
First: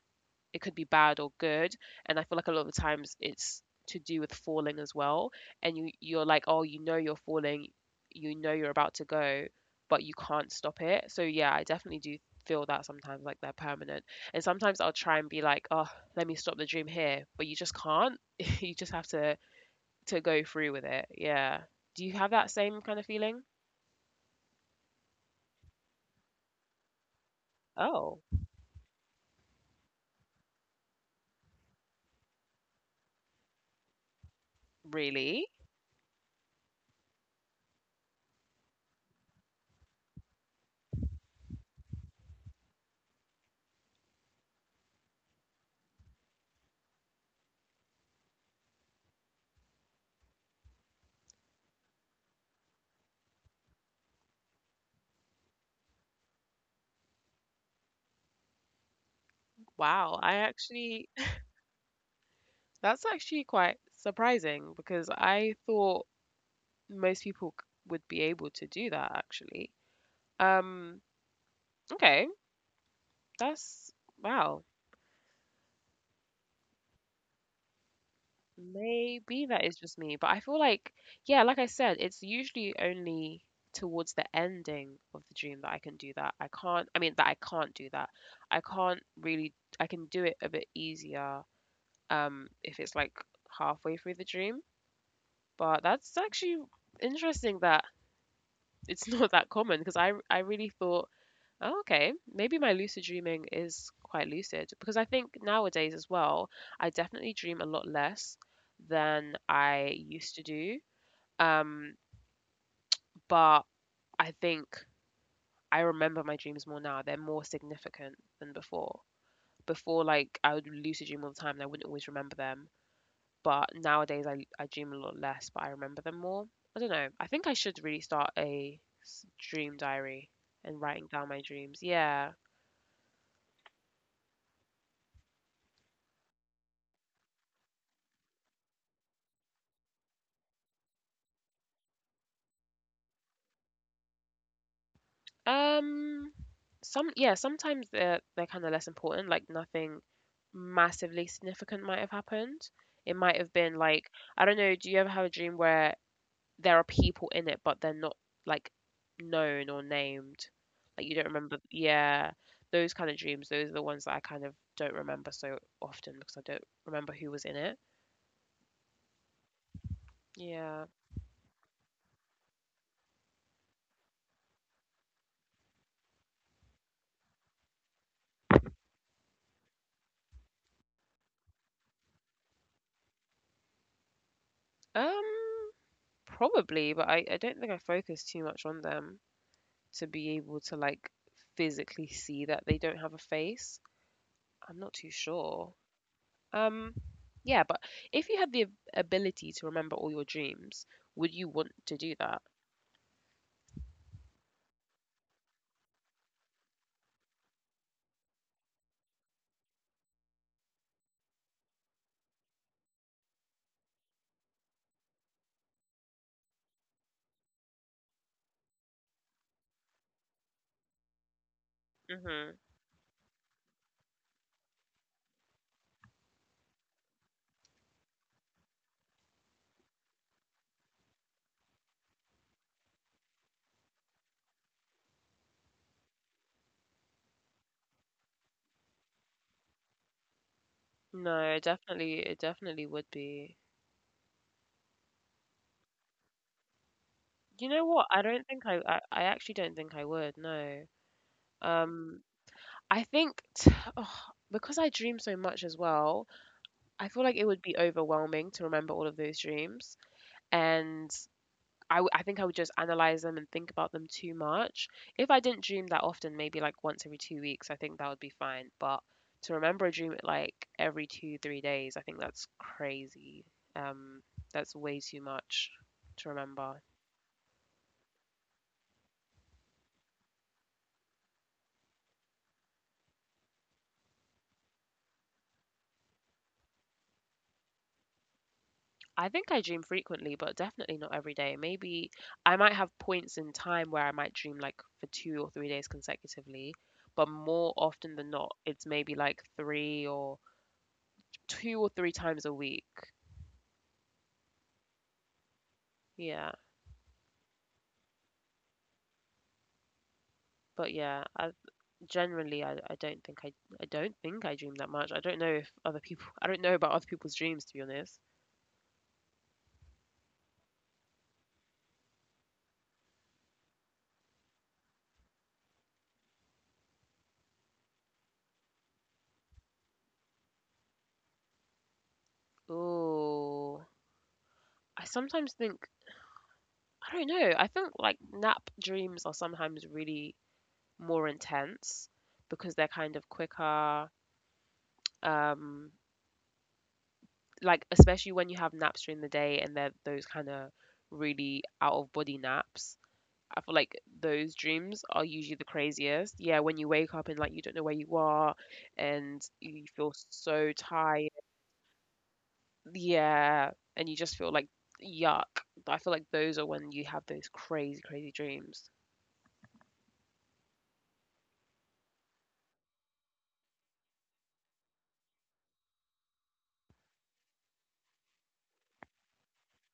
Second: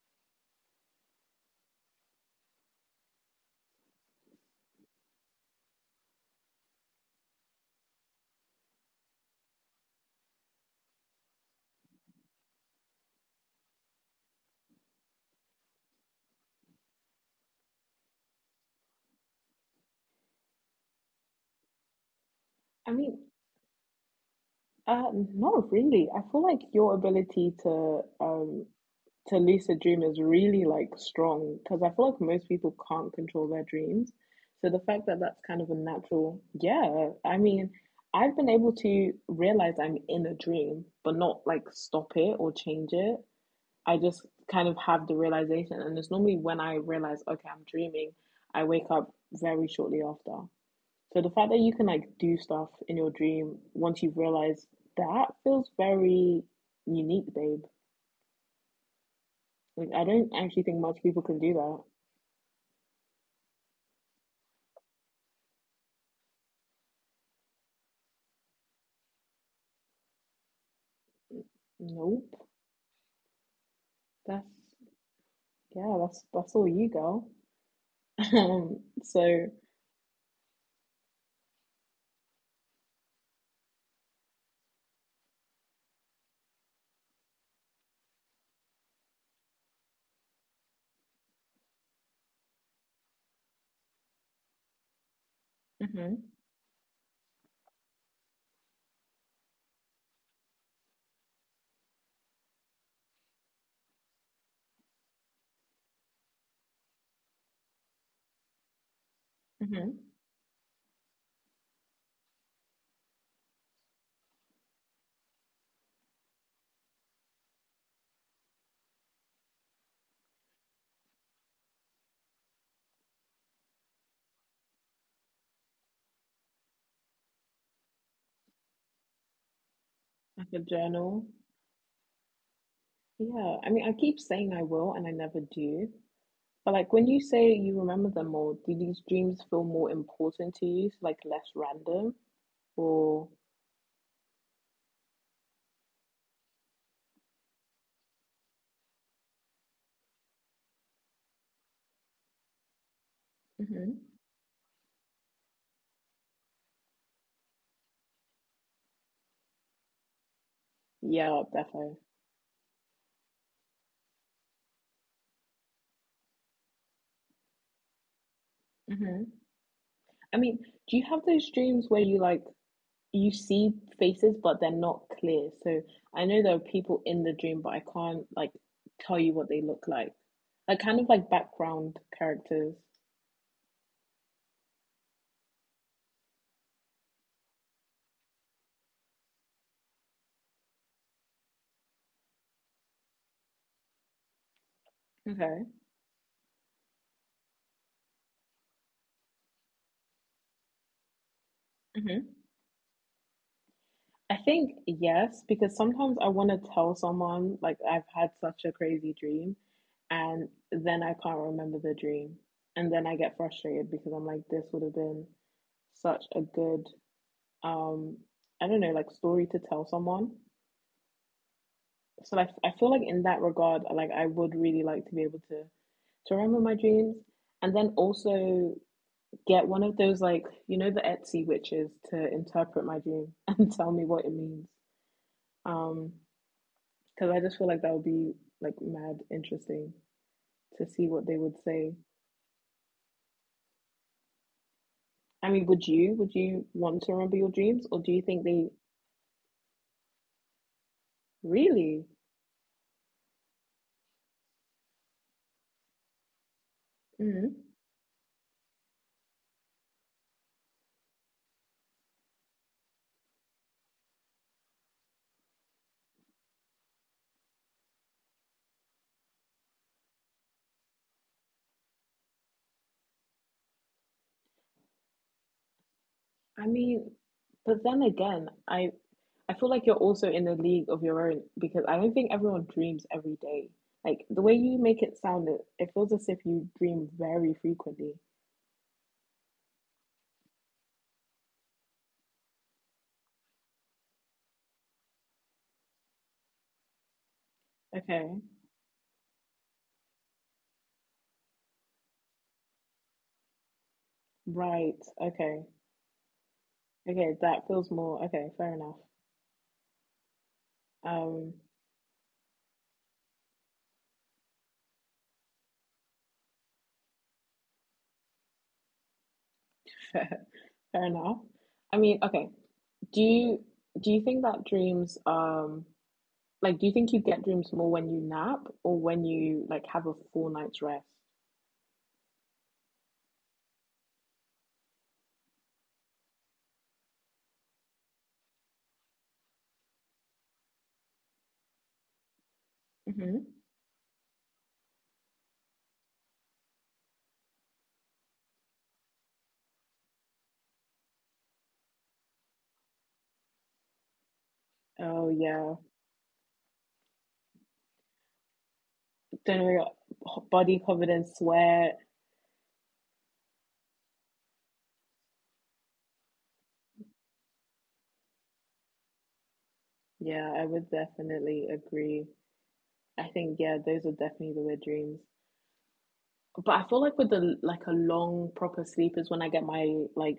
S2: it could be bad or good. And I feel like a lot of the times it's to do with falling as well. And you're like, oh, you know you're falling, you know you're about to go, but you can't stop it. So yeah, I definitely do feel that sometimes like they're permanent. And sometimes I'll try and be like, "Oh, let me stop the dream here," but you just can't. You just have to go through with it. Yeah. Do you have that same
S1: I
S2: kind of
S1: mean,
S2: feeling?
S1: Uh, no, really. I feel like your ability
S2: Oh,
S1: to lease a dream is really like strong because I feel like most people can't control their dreams. So the fact that that's kind
S2: really?
S1: of a natural, yeah. I mean, I've been able to realize I'm in a dream, but not like stop it or change it. I just kind of have the realization, and it's normally when I realize, okay, I'm dreaming, I wake up very shortly after. So the fact that you can like do stuff in your dream once you've realized that feels very unique, babe. Like I don't
S2: Wow.
S1: actually think much people can do that.
S2: That's actually quite surprising because I thought most people would be able to do that actually. Um,
S1: Nope.
S2: okay. That's,
S1: That's
S2: wow.
S1: yeah, that's all you girl. Um, so
S2: Maybe that is just me, but I feel like, yeah, like I said, it's usually only towards the ending of the dream that I can do that. I mean, that I can't do that. I can't really, I can do it a bit easier if it's like halfway through the dream. But
S1: mhm,
S2: that's actually interesting that it's not that common because I really thought, oh, okay, maybe my lucid dreaming is quite lucid because I think nowadays as well, I definitely dream a lot less than
S1: mhm.
S2: I used to do. Um, but I think I remember my dreams more now. They're more significant than before. Before, like I would lucid dream all the time and I wouldn't always remember them. But nowadays I dream a lot less, but I remember them more. I don't know. I think I should really start a dream
S1: Like a
S2: diary and
S1: journal.
S2: writing down my dreams. Yeah.
S1: Yeah. I mean I keep saying I will and I never do. But like when you say you remember them more, do these dreams feel more important to you, so like less random or
S2: Um. Some, yeah. Sometimes they're kind of less important. Like nothing massively significant might have happened. It might have
S1: hmm
S2: been like I don't know. Do you ever have a dream where there are people in it, but they're not like known or named? Like
S1: yeah,
S2: you don't remember,
S1: definitely.
S2: yeah, those kind of dreams. Those are the ones that I kind of don't remember so often because I don't remember who was in it.
S1: I mean, do you have
S2: Yeah.
S1: those dreams where you like you see faces but they're not clear? So I know there are people in the dream, but I can't like tell you what they look like. Like kind of like background characters.
S2: Um, probably, but I don't think I focus too much on them to be able to like physically see that they don't have a face. I'm not too
S1: Okay.
S2: sure. Um, yeah, but if you had the ability to remember all your dreams, would you want
S1: Mm-hmm.
S2: to do that?
S1: I think yes, because sometimes I want to tell someone like I've had such a crazy dream, and then I can't remember the dream, and then I get frustrated because I'm like, this would have been such a good um I don't know like story to tell someone so like I feel
S2: Hmm.
S1: like in that regard, like I would really like to be able to remember my dreams, and then also get one of those like you know the Etsy witches to interpret my dream and tell me what it means. Um, because I just feel like that would be like mad interesting to see what they would
S2: No,
S1: say.
S2: it definitely would be.
S1: I mean, would you want to remember your dreams, or
S2: You
S1: do you
S2: know
S1: think
S2: what?
S1: they
S2: I actually don't think I would. No.
S1: really?
S2: Um, I think t oh, because I dream so much as well, I
S1: Mm.
S2: feel like it would be overwhelming to remember all of those dreams. And I think I would just analyze them and think about them too much. If I didn't dream that often, maybe like once every 2 weeks, I think that would be fine. But to remember a dream like every two, 3 days, I think that's crazy. Um, that's way too much to
S1: I mean,
S2: remember.
S1: but then again, I feel like you're also in a league of your own because I don't think everyone dreams every day. Like the way you make it sound, it feels as if you dream very frequently.
S2: I think I dream frequently, but definitely not every day. Maybe I might have points in time where I might dream like for 2 or 3 days consecutively, but more
S1: Okay,
S2: often than not, it's maybe like three or 2 or 3 times a week.
S1: right. Okay,
S2: Yeah.
S1: okay. That feels more okay. Fair enough.
S2: But
S1: Um,
S2: yeah, generally I don't think I dream that much. I don't know if other people I don't know about other people's dreams to be honest.
S1: fair enough. I mean, okay. Do you do you think that dreams like do you think you get dreams more when you nap or when you like have a full night's rest?
S2: Oh, I sometimes think I don't know. I think like nap dreams are sometimes really more intense because they're
S1: hmm
S2: kind of quicker. Um, like especially when you have naps during the day and they're those kind of really out of body naps. I feel like those
S1: Oh
S2: dreams are
S1: yeah,
S2: usually the craziest. Yeah, when you wake up and like you don't know where you are
S1: then we're
S2: and you feel
S1: body covered
S2: so
S1: in
S2: tired.
S1: sweat.
S2: Yeah, and you just feel like yuck. I feel like those are when you have those crazy, crazy dreams.
S1: Yeah, I would definitely agree. I think yeah, those are definitely the weird dreams. But I feel like with the like a long proper sleep is when I get my like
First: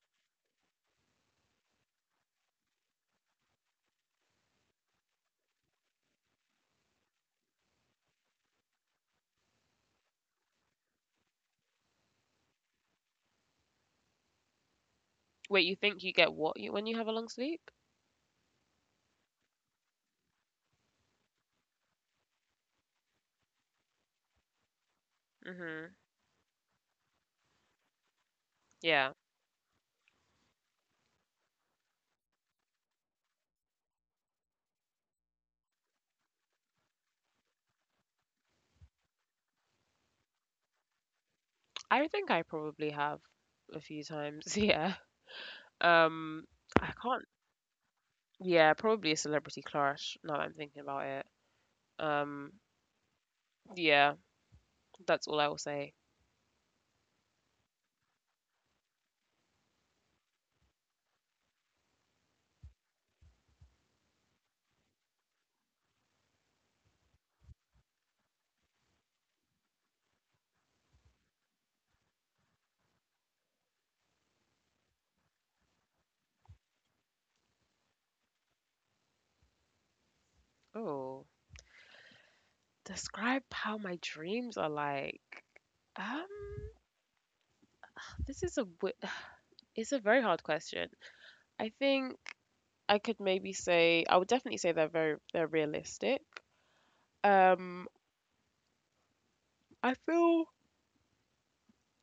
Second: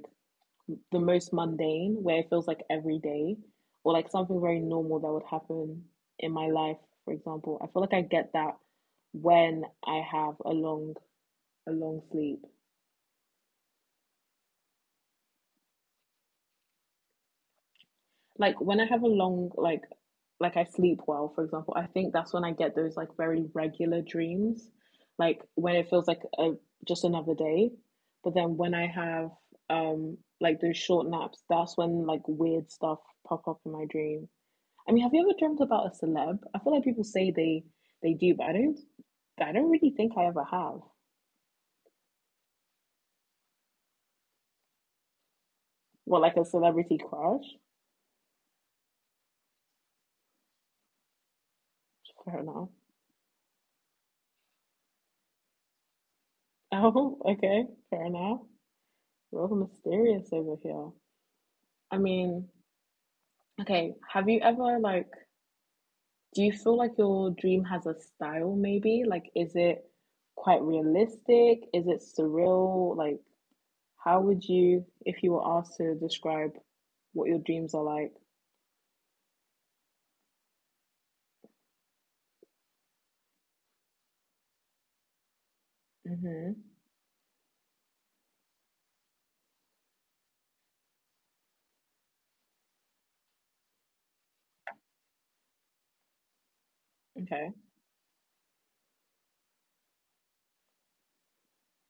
S1: the most mundane, where it feels like every day, or like something very normal that would happen in my life. For example, I feel like I get that when I have a long sleep.
S2: Wait, you think you get what you, when you have a long sleep?
S1: Like when I have a long like I sleep well, for example, I think that's when I get those like very regular dreams. Like when it
S2: Mm-hmm.
S1: feels like a just another day. But then when I
S2: Yeah.
S1: have like those short naps, that's when like weird stuff pop up in my dream. I mean, have you ever dreamt about a celeb? I feel like people say they do, but I don't really think I ever have.
S2: I think I probably have a few times. Yeah.
S1: Well, like a
S2: Um, I
S1: celebrity
S2: can't.
S1: crush?
S2: Yeah, probably a celebrity clash. Now that I'm thinking about it.
S1: Fair
S2: Um,
S1: enough.
S2: yeah, that's all I will say.
S1: Oh, okay, fair enough. Real mysterious over here. I mean, okay, have you ever like do you feel like your dream has a style maybe? Like is it quite realistic? Is it surreal? Like how would you if you were asked to describe what your dreams are like?
S2: Oh, describe how my dreams are like. Um,
S1: Mm-hmm.
S2: this is a it's a very hard question. I think I could maybe say I would definitely say they're very they're realistic.
S1: Okay.
S2: Um, I feel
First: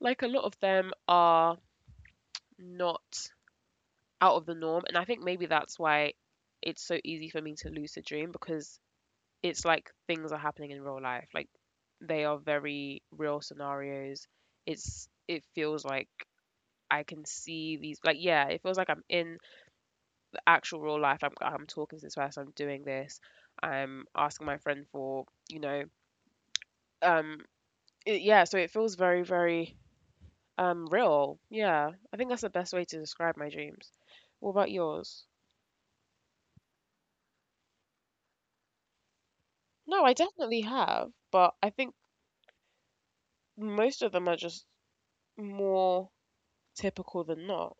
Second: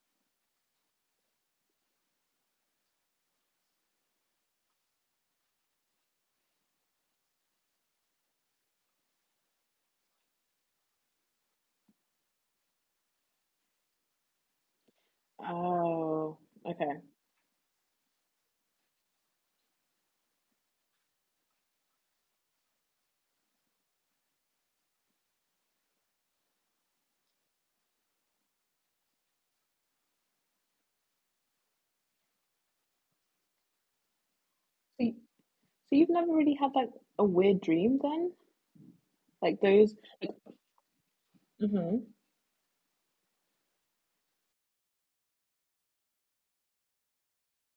S2: like a lot of them are not out of the norm. And I think maybe that's why it's so easy for me to lucid dream because it's like things are happening in real life. Like they are very real scenarios. It's it feels like
S1: Oh,
S2: I
S1: okay.
S2: can see these like yeah, it feels like I'm in the actual real life. I'm talking to this person, I'm doing this, I'm asking my friend for, you know, um yeah, so it feels very, very real. Yeah. I think that's the best way to describe my dreams. What about
S1: So,
S2: yours?
S1: so you've never really had like a weird dream then? Like those
S2: No, I
S1: like
S2: definitely have, but I think
S1: mm-hmm.
S2: most of them are just more typical than not.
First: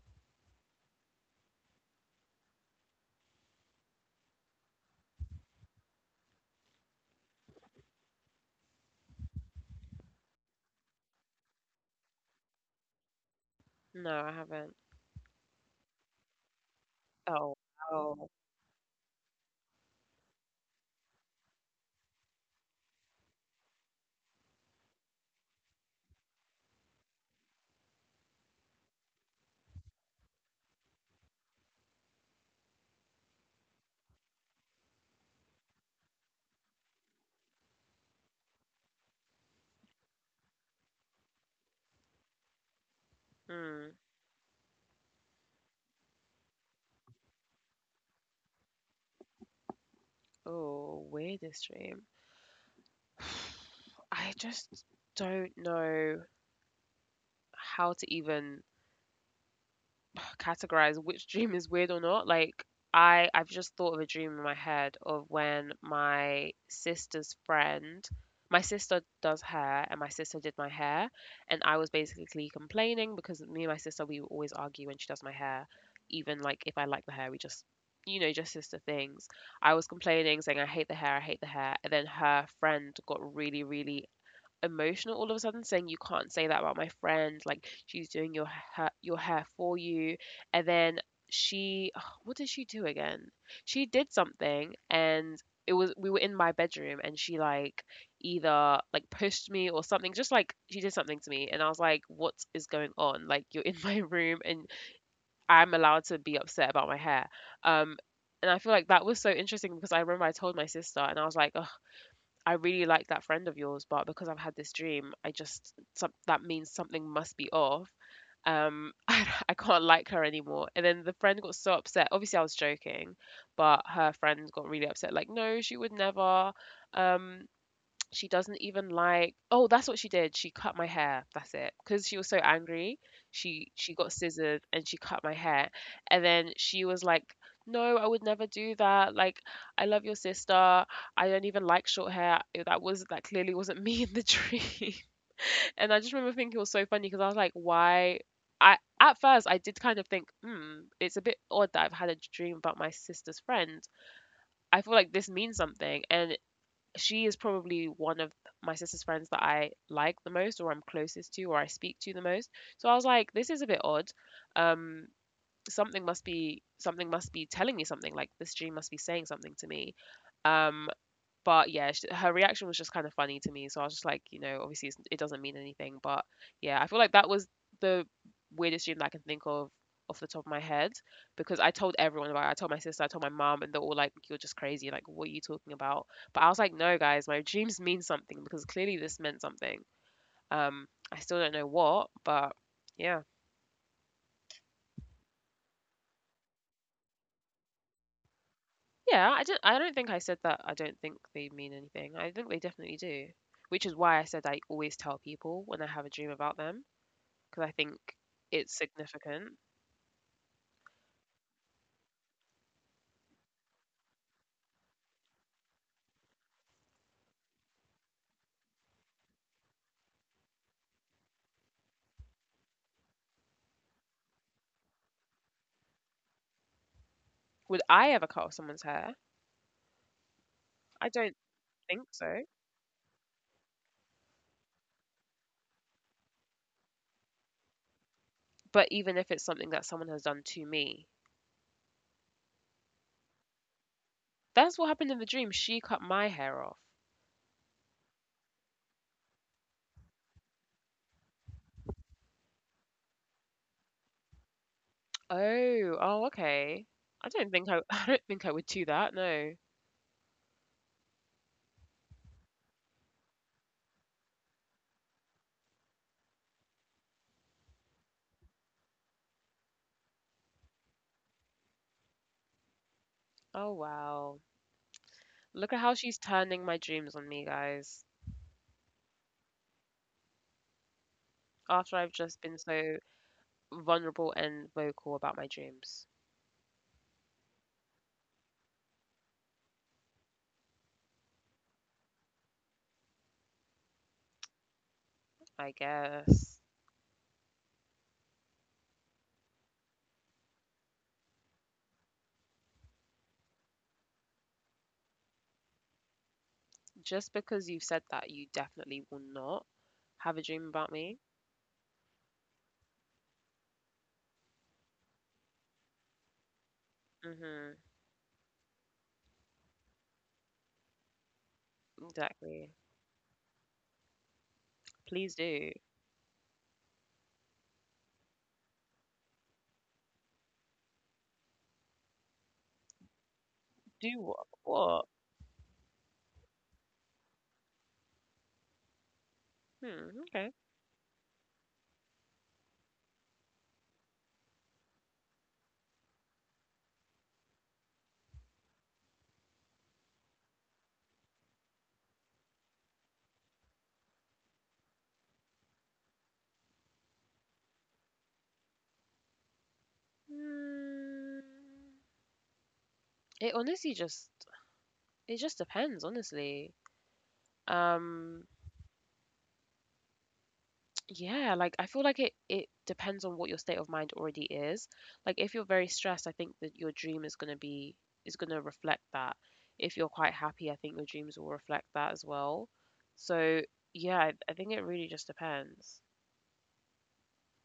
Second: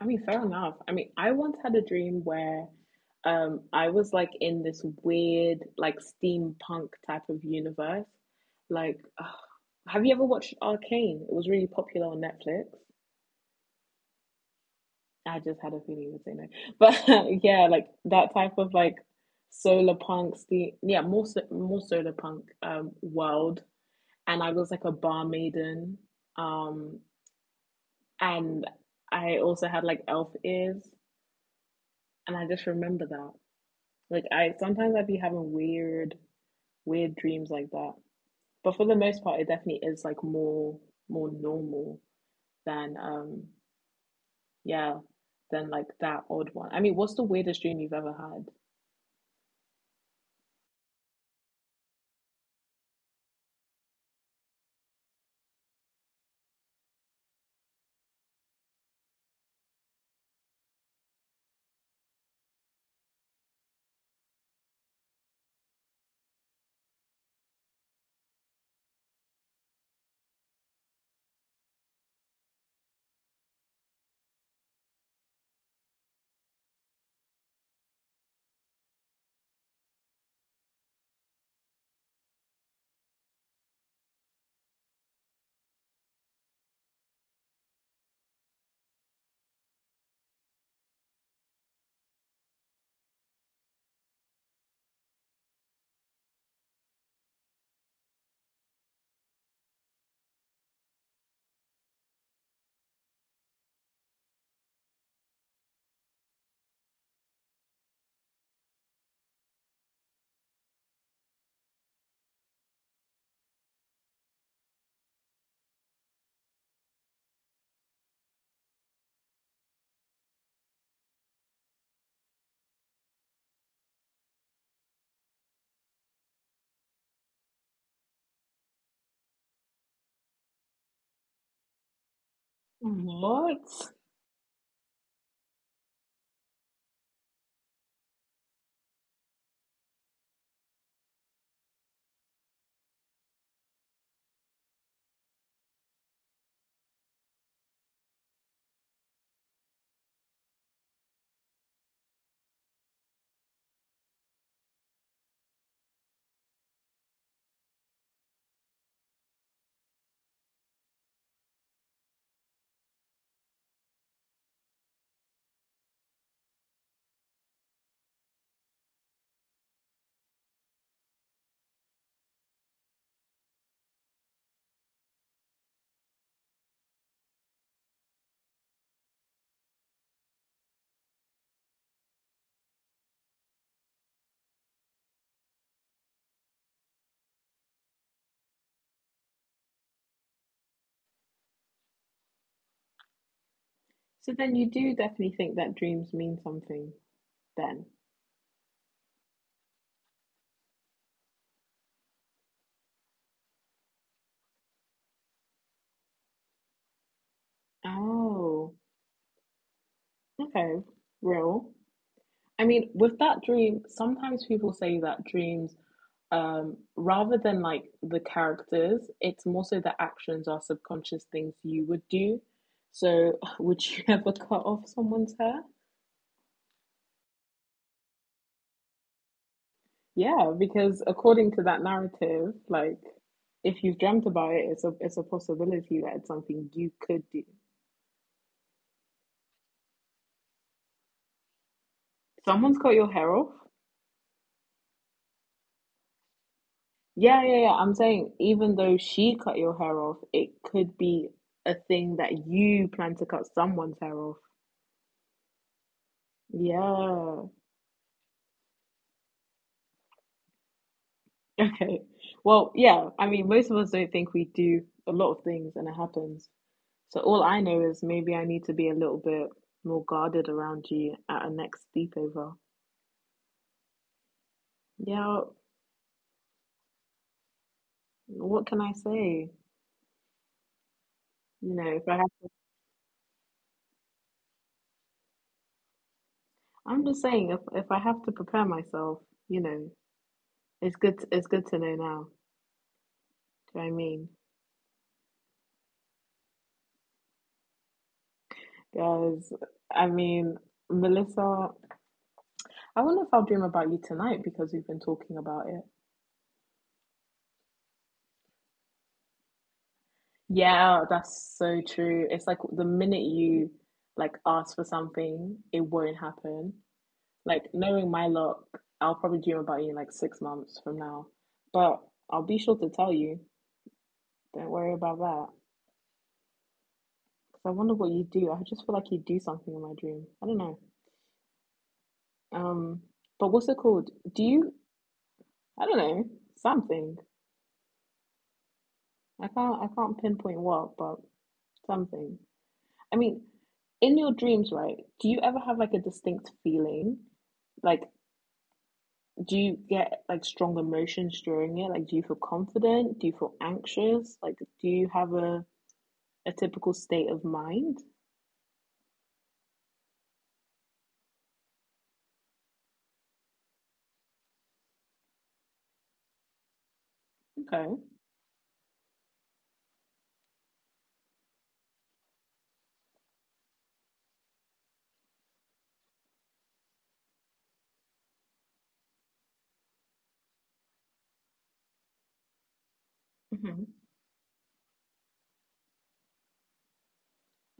S1: I mean, fair enough. I mean, I once had a dream where I was like in this weird like steampunk type of universe. Like, ugh. Have you ever watched Arcane? It was really popular on Netflix.
S2: No, I haven't.
S1: I just had a feeling you would say no. But
S2: Oh,
S1: yeah, like
S2: oh,
S1: that type of like solar punk steam yeah, more solar punk world. And I was like a bar maiden. Um and I also had like elf ears and I just remember that. Like I sometimes I'd be having weird dreams like that. But for the most part, it definitely is like more normal than
S2: hmm.
S1: yeah, than like that odd one. I mean, what's the weirdest dream you've ever had?
S2: Oh, weirdest dream. I just don't know how to even categorize which dream is weird or not. Like, I've just thought of a dream in my head of when my sister's friend my sister does hair, and my sister did my hair. And I was basically complaining because me and my sister, we always argue when she does my hair, even like if I like the hair. We just just sister things. I was complaining saying, "I hate the hair, I hate the hair," and then her friend got really, really emotional all of a sudden, saying, "You can't say that about my friend. Like, she's doing your hair for you." And then she what did she do again? She did something, and it was we were in my bedroom, and she like either like pushed me or something. Just like she did something to me, and I was like, what is going on? Like, you're in my room, and I'm allowed to be upset about my hair. um and I feel like that was so interesting because I remember I told my sister, and I was like, "Oh, I really like that friend of yours, but because I've had this dream, I just that means something must be off." I can't like her anymore. And then the friend got so upset. Obviously, I was joking, but her friend got really upset. Like, no, she would never. Um, she doesn't even like Oh, that's what she did. She cut my hair. That's it. Because she was so angry, she
S1: What?
S2: she got scissored and she cut my hair. And then she was like, "No, I would never do that. Like, I love your sister. I don't even like short hair. That clearly wasn't me in the dream." And I just remember thinking it was so funny because I was like, "Why?" I At first, I did kind of think, "Hmm, it's a bit odd that I've had a dream about my sister's friend." I feel like this means something, and she is probably one of my sister's friends that I like the most, or I'm closest to, or I speak to the most. So I was like, this is a bit odd. Um, Something must be telling me something. Like, this dream must be saying something to me. Um, but yeah, sh her reaction was just kind of funny to me. So I was just like, obviously it doesn't mean anything, but yeah, I feel like that was the weirdest dream that I can think of off the top of my head, because I told everyone about it. I told my sister, I told my mom, and they're all like, "You're just crazy. Like, what are you talking about?" But I was like, "No, guys, my dreams mean something because clearly this meant something." Um, I still don't know what, but yeah,
S1: So then you do definitely think that dreams mean something then.
S2: yeah. I don't think I said that. I don't think they mean anything. I think they definitely do, which is why I said I always tell people when I have a dream about them, 'cause I think
S1: Oh,
S2: it's significant.
S1: okay, real. I mean, with that dream, sometimes people say that dreams rather than like the characters it's more so the actions are subconscious things you would do, so would you ever cut off someone's hair?
S2: Would I ever cut off someone's hair?
S1: Yeah, because
S2: I
S1: according
S2: don't
S1: to that
S2: think
S1: narrative,
S2: so.
S1: like if you've dreamt about it, it's a possibility that it's something you could do.
S2: But even if it's something that someone has done to me,
S1: Someone's cut your hair off?
S2: that's what happened in the dream. She cut my hair off.
S1: Yeah, yeah I'm saying even though she cut your hair off, it could be a thing that you plan to cut someone's hair off.
S2: Oh, oh, okay. I
S1: Yeah.
S2: don't think I I don't think I would do that, no.
S1: Okay. Well, yeah, I mean, most of us don't think we do a lot of things and it happens. So all I know is maybe I need to be a little bit more guarded around you at our next sleepover.
S2: Oh, wow.
S1: Yeah,
S2: Look at how she's turning my dreams on me, guys.
S1: what can I say? You know,
S2: After
S1: if I
S2: I've just
S1: have,
S2: been so vulnerable and vocal about my dreams,
S1: I'm just saying if I have to prepare myself, you know, it's good to know now. Do you know what I mean?
S2: I guess.
S1: Guys, I mean, Melissa, I wonder if I'll dream about you tonight because we've been talking about it.
S2: Just because you've said that, you definitely will not have a dream about
S1: Yeah,
S2: me.
S1: that's so true. It's like the minute you like ask for something, it won't happen. Like
S2: Mhm.
S1: knowing my luck, I'll probably dream about you in like 6 months from now. But I'll be sure
S2: Exactly.
S1: to tell you. Don't worry about that.
S2: Please do.
S1: 'Cause I wonder what you do. I just feel like you do something in my dream. I don't know. Um, but what's it called?
S2: Do
S1: Do
S2: what?
S1: you?
S2: What?
S1: I don't know. Something. I can't
S2: Hmm,
S1: pinpoint
S2: okay.
S1: what, but something. I mean, in your dreams, right? Do you ever have like a distinct feeling? Like, do you get like strong emotions during it? Like, do you feel confident? Do you feel anxious? Like, do you have a typical state of mind?
S2: Mm, it honestly just it just depends, honestly.
S1: Okay.
S2: Um, yeah, like, I feel like it depends on what your state of mind already is. Like, if you're very stressed, I think that your dream is gonna reflect that. If you're quite happy, I think your dreams will reflect that as well. So
S1: hmm
S2: yeah, I think it really just depends.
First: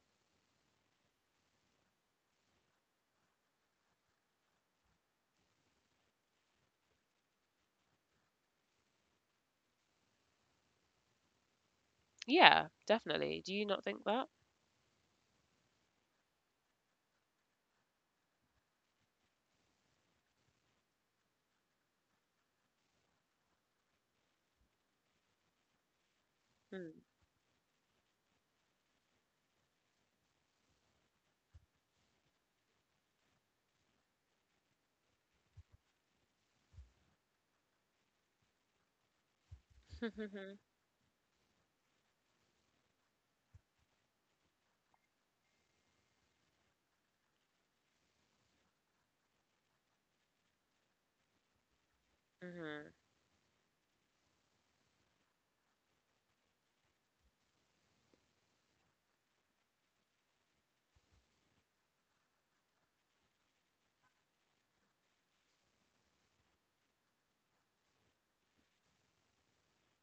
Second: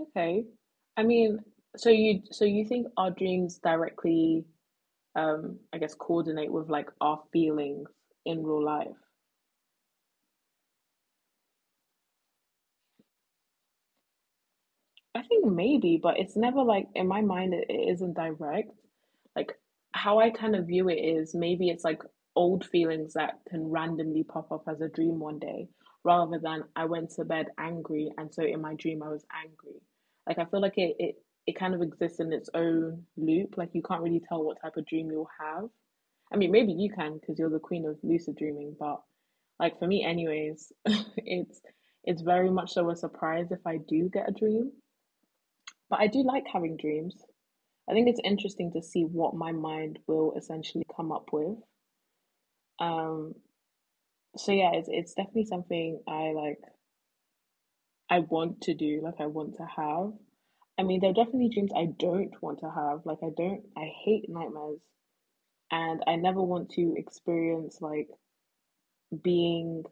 S1: Okay. I mean, so you think our dreams directly, I guess, coordinate with like our feelings in real life?
S2: Yeah, definitely. Do you not think that?
S1: I think maybe, but it's never like in my mind it isn't direct. Like how I kind of view it is maybe it's like old feelings that can randomly pop up as a dream one day, rather than
S2: Hmm.
S1: I went to bed angry and so in my dream I was angry. Like I feel like it kind of exists in its own loop. Like you can't really tell what type of dream you'll have. I mean, maybe you can because you're the queen of lucid dreaming, but like for me, anyways, it's very much so a surprise if I do get a dream. But I do like having dreams. I think it's interesting to see what my mind will essentially come up with.
S2: Hmm.
S1: Um, so yeah, it's definitely something I want to do, like I want to have. I mean, there are definitely dreams I don't want to have. Like I don't I hate nightmares and I never want to experience like being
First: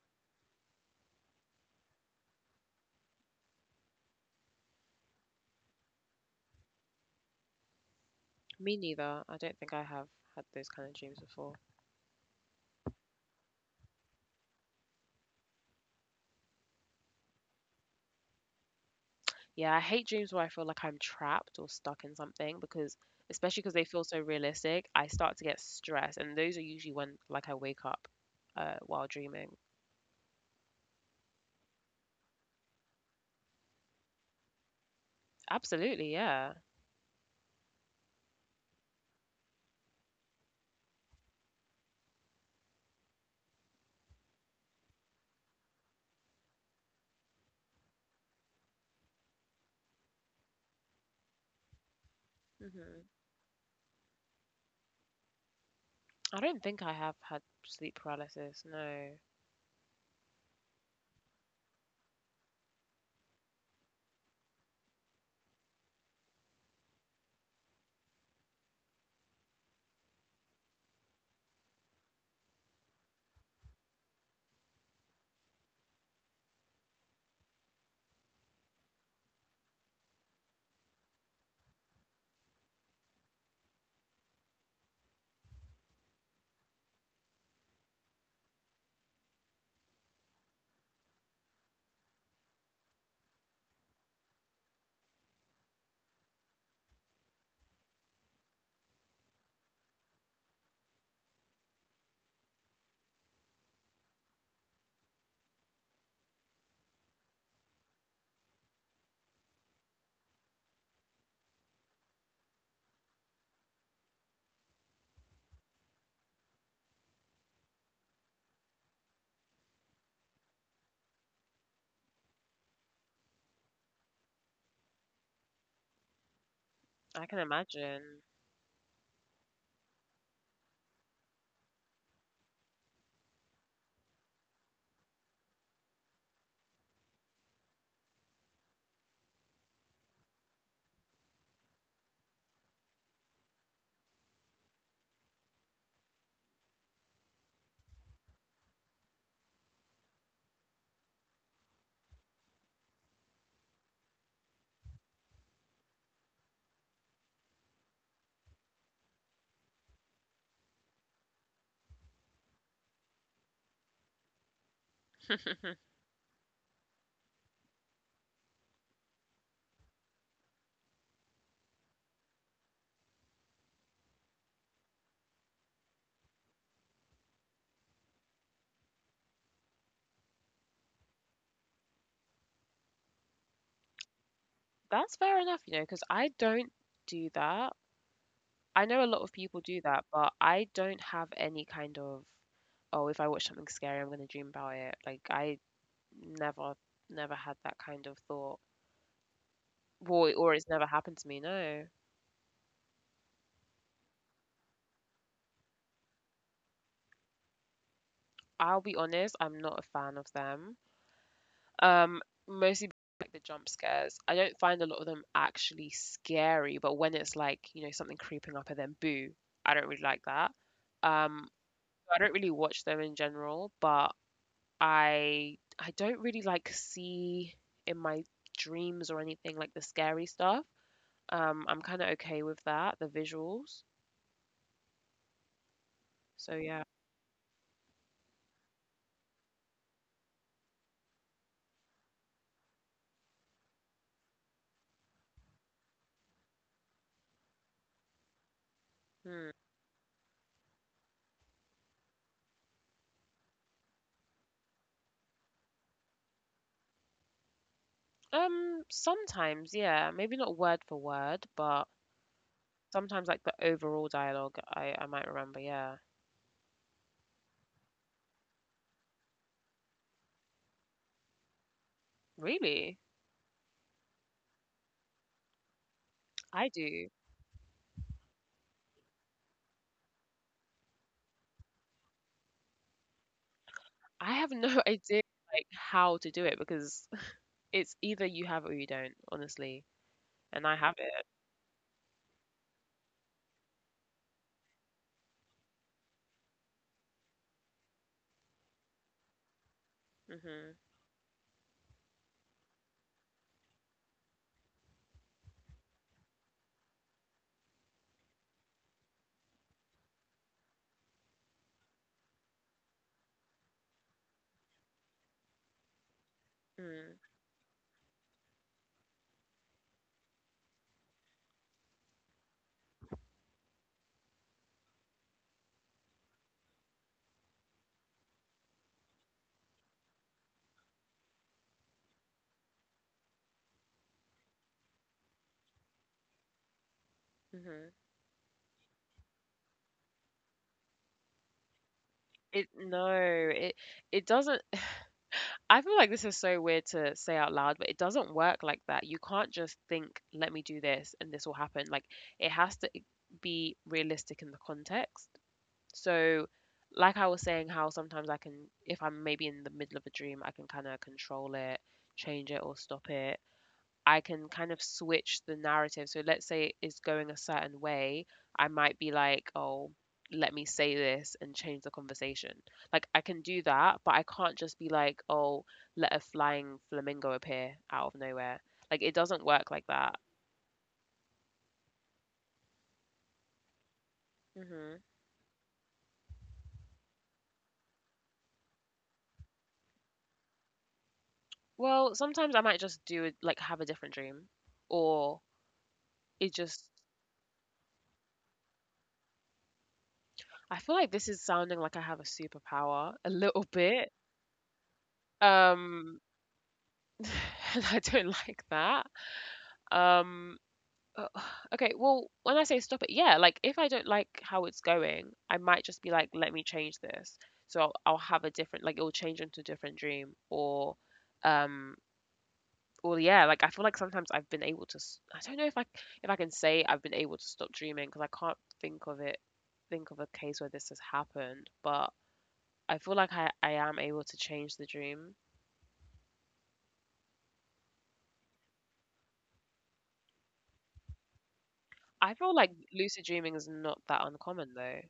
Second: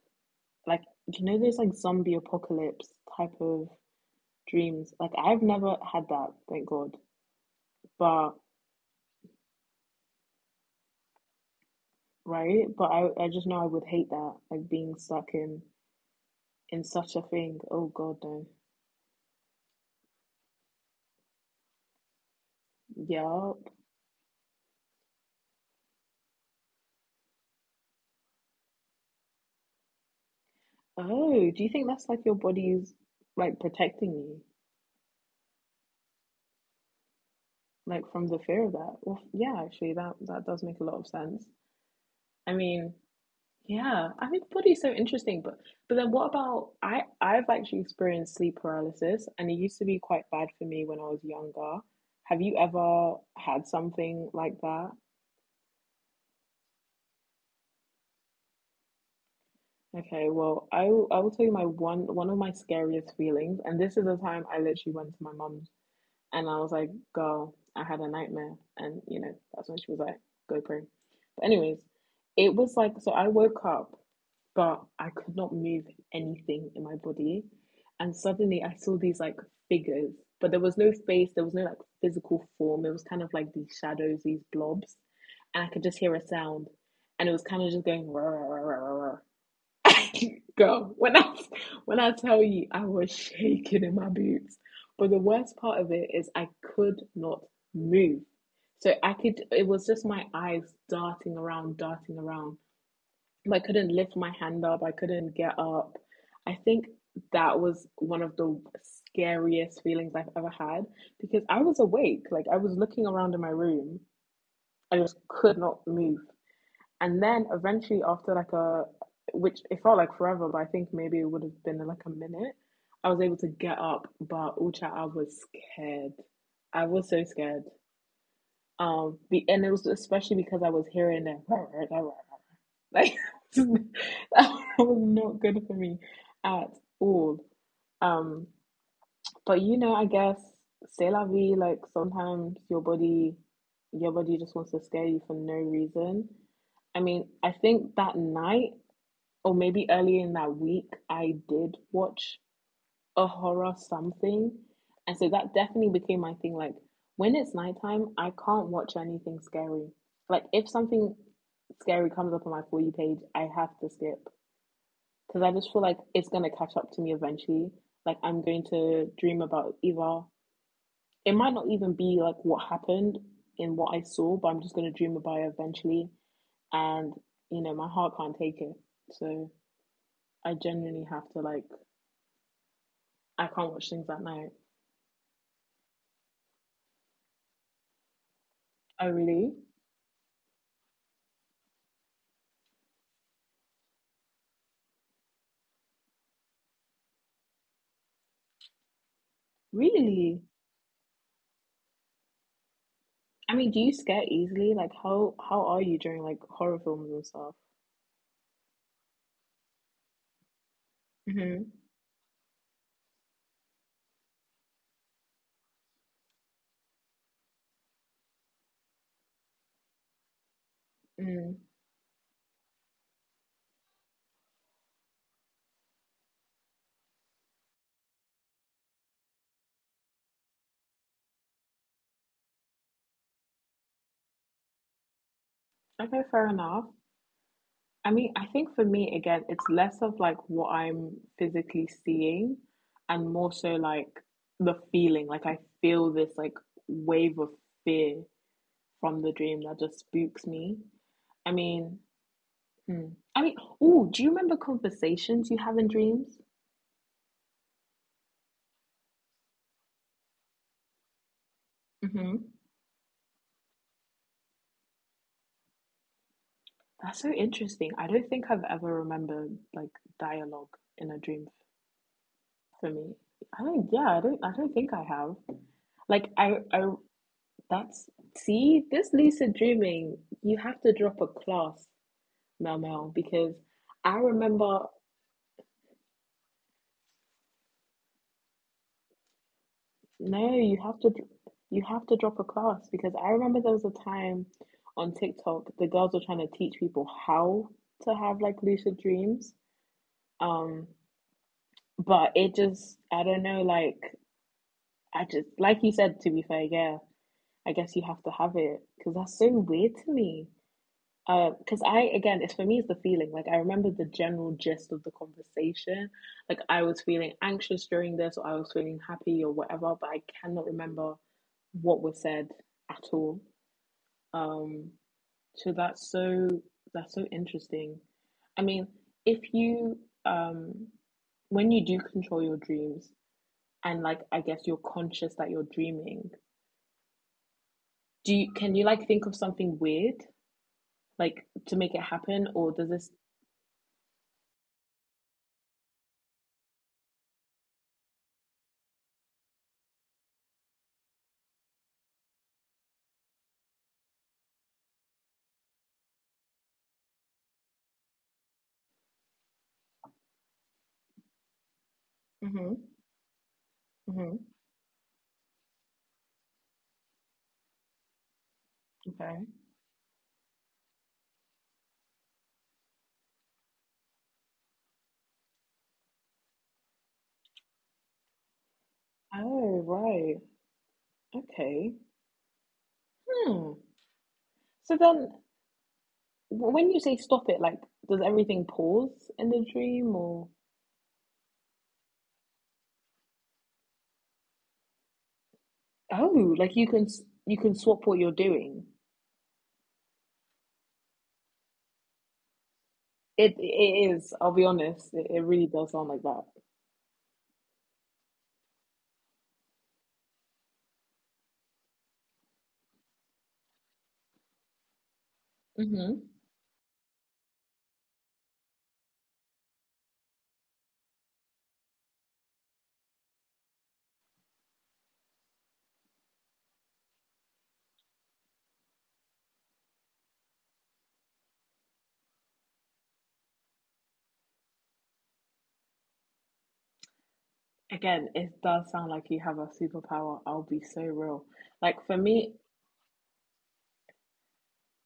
S1: like those like zombie apocalypse type of dreams. Like I've never had that, thank God. But
S2: Me neither. I don't think I have had those kind of dreams before.
S1: right? But I just know I would hate that, like being stuck in such a thing. Oh God, no.
S2: Yeah, I hate dreams where I feel like I'm trapped or stuck in something, because, especially
S1: Yup.
S2: because they feel so realistic, I start to get stressed, and those are usually when, like, I wake up while dreaming.
S1: Oh, do you think that's like your body's like protecting you,
S2: Absolutely, yeah.
S1: like from the fear of that? Well, yeah, actually, that does make a lot of sense. I mean, yeah, I think the body's so interesting, but then what about I've actually experienced sleep paralysis, and it used to be quite bad for me when I was younger. Have you
S2: Hmm.
S1: ever had something like that?
S2: I don't think I have had sleep paralysis. No,
S1: Okay, well, I will tell you my one of my scariest feelings, and this is the time I literally went to my mum's and I was like, "Girl, I had a nightmare," and you know that's when she was like, "Go pray." But anyways, it was like so I woke up, but I could not move anything in my body, and suddenly I saw these like figures, but there was no face, there was no like physical form. It was kind of like these shadows, these blobs, and I could just hear a sound, and it was kind of just going. "Rah, rah, rah, rah, rah." Girl, when I tell you I was shaking in my boots. But the worst part of it is I could not move. So I could it was just my eyes darting around, darting around. I couldn't lift my hand up, I couldn't get up. I think that was one of the scariest feelings I've ever had because I was awake, like I was looking around in my room. I just could not move, and then eventually after like a which it felt like forever, but I think maybe it would have been like a minute, I was able to get up, but ucha, I was scared, I was so
S2: I can
S1: scared.
S2: imagine.
S1: And it was especially because I was hearing that, like that was not good for me at all. um but you know I guess say la vie, like sometimes your body, your body just wants to scare you for no reason. I mean, I think that night or maybe earlier in that week, I did watch a horror something. And so that definitely became my thing. Like, when it's nighttime, I can't watch anything scary. Like, if something scary comes up on my For You page, I have to skip. Because I just feel like it's going to catch up to me eventually. Like, I'm going to dream about either, it might not even be like what happened in what I saw, but I'm just going to dream about it eventually. And, you know, my heart can't take it. So I genuinely have to, like, I can't watch things at night.
S2: That's fair enough, because I don't do that. I know a
S1: Oh
S2: lot of
S1: really?
S2: people do that, but I don't have any kind of, oh, if I watch something scary, I'm going to dream about it. Like, I never, never had that kind of thought. Well,
S1: Really?
S2: or it's never happened to me, no.
S1: I mean, do you scare easily? Like how are you during like horror films and stuff?
S2: I'll be honest, I'm not a fan of them.
S1: Mm-hmm.
S2: Um, mostly like the jump scares. I don't find a lot of them actually scary, but when it's like, something creeping up, and then boo, I don't really like that.
S1: Mm.
S2: Um, I don't really watch them in general, but I don't really like see in my dreams or anything like the scary stuff. I'm kind of okay with that, the visuals.
S1: Okay, fair
S2: So yeah.
S1: enough. I mean, I think for me again, it's less of like what I'm physically seeing and more so like the feeling. Like I feel this like wave of fear from the
S2: Hmm.
S1: dream that just spooks me. I mean, hmm. I mean, oh, do you remember conversations you have in dreams?
S2: Sometimes, yeah, maybe not word for word, but
S1: Mm-hmm.
S2: sometimes like the overall dialogue, I might remember. Yeah,
S1: That's so interesting. I don't think I've ever remembered like dialogue in a dream for
S2: really,
S1: me. I don't think I have. Like, I,
S2: I
S1: I,
S2: do.
S1: that's, See, this lucid dreaming, you have to drop a class, Mel Mel, because
S2: I
S1: I
S2: have no
S1: remember,
S2: idea like how to do it, because it's either you have it or you don't, honestly, and
S1: no,
S2: I
S1: you
S2: have
S1: have to,
S2: it.
S1: you have to drop a class because I remember there was a time on TikTok, the girls were trying to teach people how to have like lucid dreams.
S2: Mhm.
S1: Um, but it just, I don't know, like, I just like you said. To be fair, yeah, I guess you have to have it because that's so weird to me. Because I again, it's for me, it's the feeling. Like I remember the general gist of the conversation. Like I was
S2: Mm,
S1: feeling anxious during this, or I was feeling happy, or whatever. But I cannot remember what was said at all. Um, so that's so that's so interesting. I mean, if you um, when you do control your dreams, and like I guess you're conscious that you're dreaming,
S2: mhm.
S1: do you can you like think of something weird like to make it happen
S2: It
S1: or does
S2: No,
S1: this
S2: it doesn't. I feel like this is so weird to say out loud, but it doesn't work like that. You can't just think, let me do this and this will happen. Like, it has to be realistic in the context. So, like I was saying, how sometimes I can, if I'm maybe in the middle of a dream, I can kind of control it, change it, or
S1: Mm-hmm.
S2: stop it. I
S1: Mm-hmm.
S2: can kind of switch the narrative. So let's say it is going a certain way, I might be
S1: Okay.
S2: like, oh, let me say this and change the conversation. Like, I can do that, but I can't just be like, oh, let a flying flamingo appear out of nowhere. Like, it doesn't work like
S1: Oh,
S2: that.
S1: right. Okay. Hmm.
S2: Hmm.
S1: So then, when you say stop it, like, does everything pause in the dream, or
S2: Well, sometimes I might just do it, like have a different dream, or it
S1: oh, like
S2: just.
S1: you can swap what you're doing?
S2: I feel like this is sounding like I have a superpower a
S1: It
S2: little
S1: it
S2: bit.
S1: is. I'll be honest. It really does sound
S2: Um,
S1: like that.
S2: and I don't like that. Um, Uh, okay, well, when I say stop it, yeah, like if I don't like how it's going, I might just be like,
S1: Mm-hmm.
S2: let me change this. So I'll have a different, like it'll change into a different dream, um, or yeah, like I feel like sometimes I've been able to, I don't know if if I can say I've been able to stop dreaming because I can't think of a case where this has happened, but I feel like I am able to change the dream.
S1: Again it does sound like you have a superpower, I'll be so real. Like for
S2: I feel
S1: me,
S2: like lucid dreaming is not that uncommon though.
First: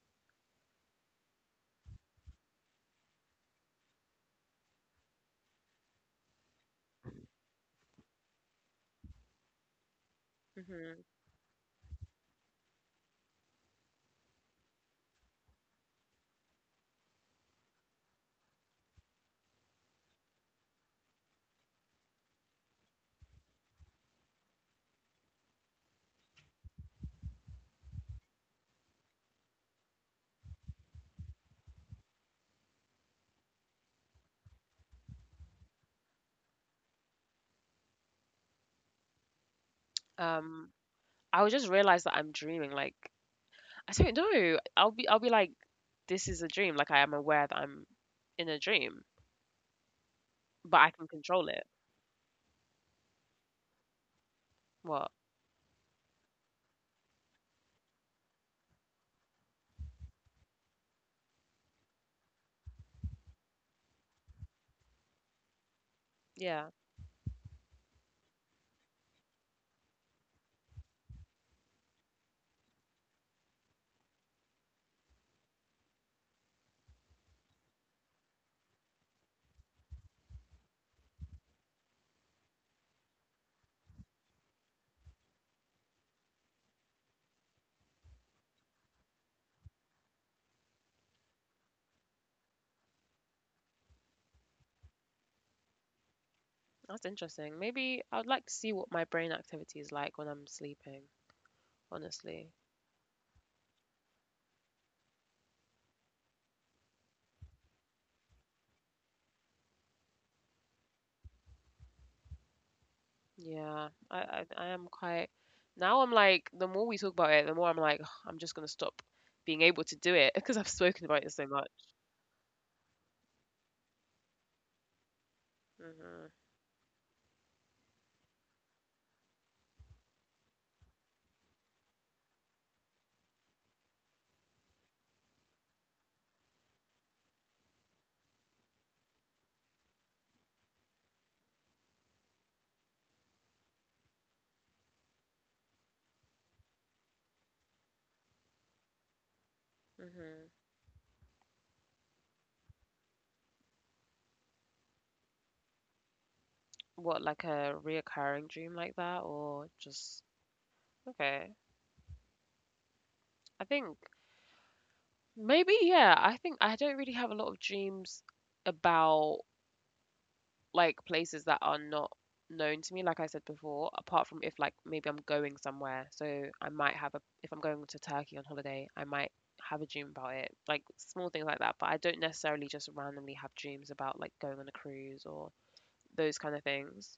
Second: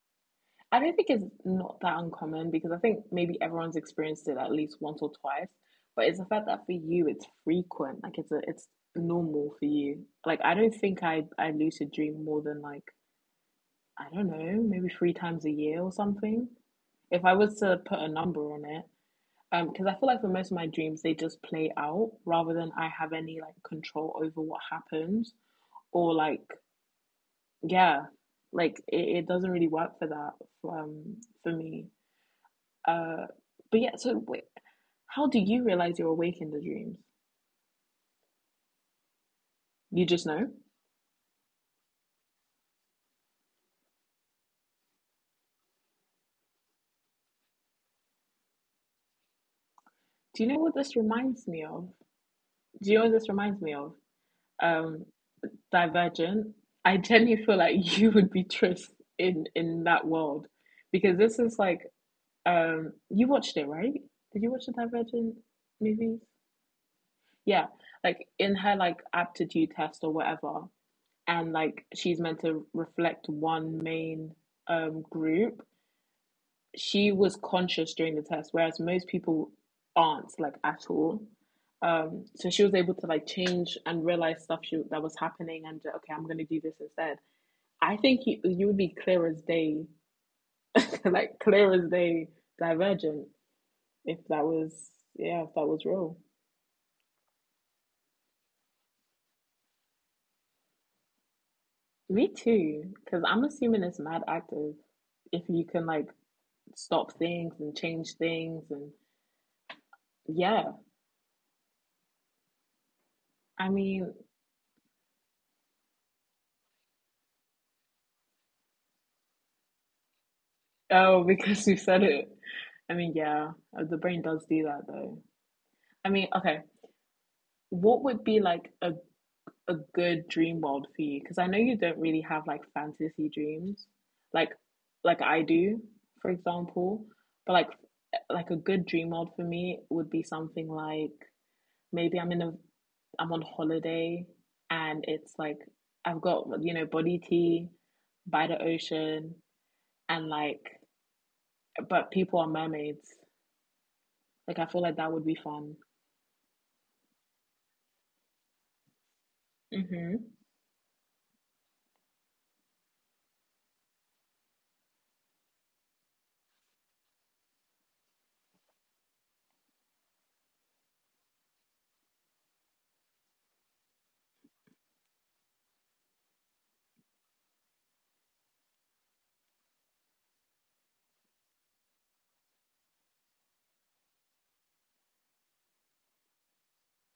S1: I don't think it's not that uncommon because I think maybe everyone's experienced it at least once or twice. But it's the fact that for you it's frequent, like it's normal for you. Like I don't
S2: Hmm.
S1: think I lucid dream more than like I don't know maybe 3 times a year or something. If I was to put a number on it, because I feel like for most of my dreams they just play out rather than I have any like control over what happens or like yeah, like it doesn't really work for that um for me uh, but yeah, so wait, how do you realize you're awake in the dreams? You just know?
S2: Um, I would just realize that I'm dreaming, like, I don't know. I'll be like, this is a dream. Like, I am aware that I'm in a dream,
S1: Do you know
S2: but
S1: what
S2: I
S1: this
S2: can control
S1: reminds
S2: it.
S1: me of? Do you know what this reminds me of?
S2: What?
S1: Um, Divergent. I genuinely feel like you would be Tris in that world because this is like you watched it right? Did you watch the Divergent movie?
S2: Yeah,
S1: Yeah, like in her like aptitude test or whatever, and like she's meant to reflect one main group she was conscious during the test, whereas most people aren't like at all. So she was able to like change and realize stuff that was happening, and okay, I'm gonna do this instead. I think you would be clear as day, like clear as day, divergent if that was yeah if that was real.
S2: that's interesting. Maybe I'd like to see what my brain activity is like when I'm sleeping,
S1: Me
S2: honestly.
S1: too, because I'm assuming it's mad active if you can like stop things and change things and yeah. I
S2: Yeah,
S1: mean,
S2: I am quite. Now I'm like, the more we talk about it, the more I'm like, I'm just gonna stop being able to do it because I've spoken
S1: Oh,
S2: about it so
S1: because
S2: much.
S1: you said it. I mean, yeah, the brain does do that though. I mean,
S2: Hmm.
S1: okay, what would be like a good dream world for you? Because I know you don't really have like fantasy dreams, like like I do, for example. But like like a good dream world for me would be something like maybe I'm in a I'm on holiday and it's like I've got you know body tea by the ocean and
S2: Hmm.
S1: like but people are mermaids. Like I feel like that would be fun.
S2: What, like a reoccurring dream like that, or
S1: Hmm.
S2: just okay? I think maybe, yeah. I think I don't really have a lot of dreams about like places that are not known to me, like I said before, apart from if like maybe I'm going somewhere. So I might have a if I'm going to Turkey on holiday, I might have a dream about it. Like, small things like that, but I don't necessarily just randomly have dreams about like going on a cruise or those kind of things.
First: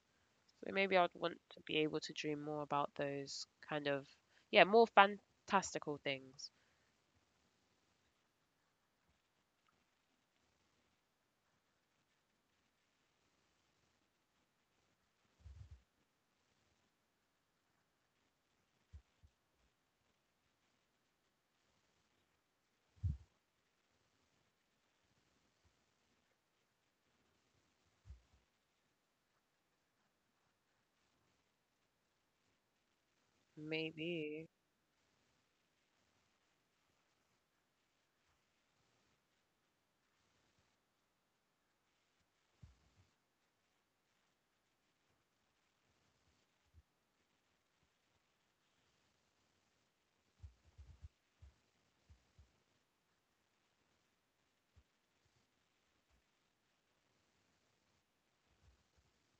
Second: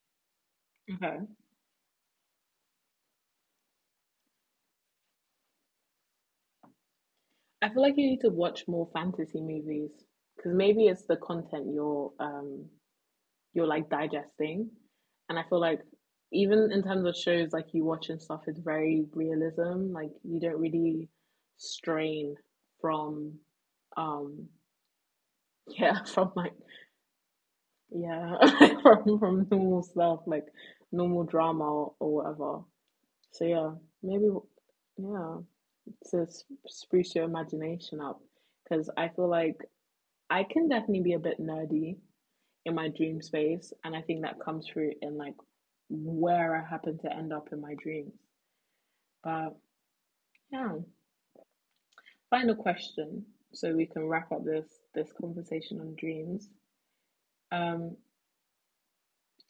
S2: So maybe I'd
S1: Okay.
S2: want to be able to dream more about those kind of, yeah, more fantastical things.
S1: I feel like you need to watch more fantasy movies because maybe it's the content you're like digesting, and I feel like even in terms of shows like you watch and stuff, it's very realism. Like you don't really strain from, um, yeah, from like yeah, from normal stuff like normal drama, or whatever. So yeah, maybe
S2: Maybe.
S1: yeah. To spruce your imagination up because I feel like I can definitely be a bit nerdy in my dream space, and I think that comes through in like where I happen to end up in my dreams. But yeah, final question so we can wrap up this conversation on dreams. Um,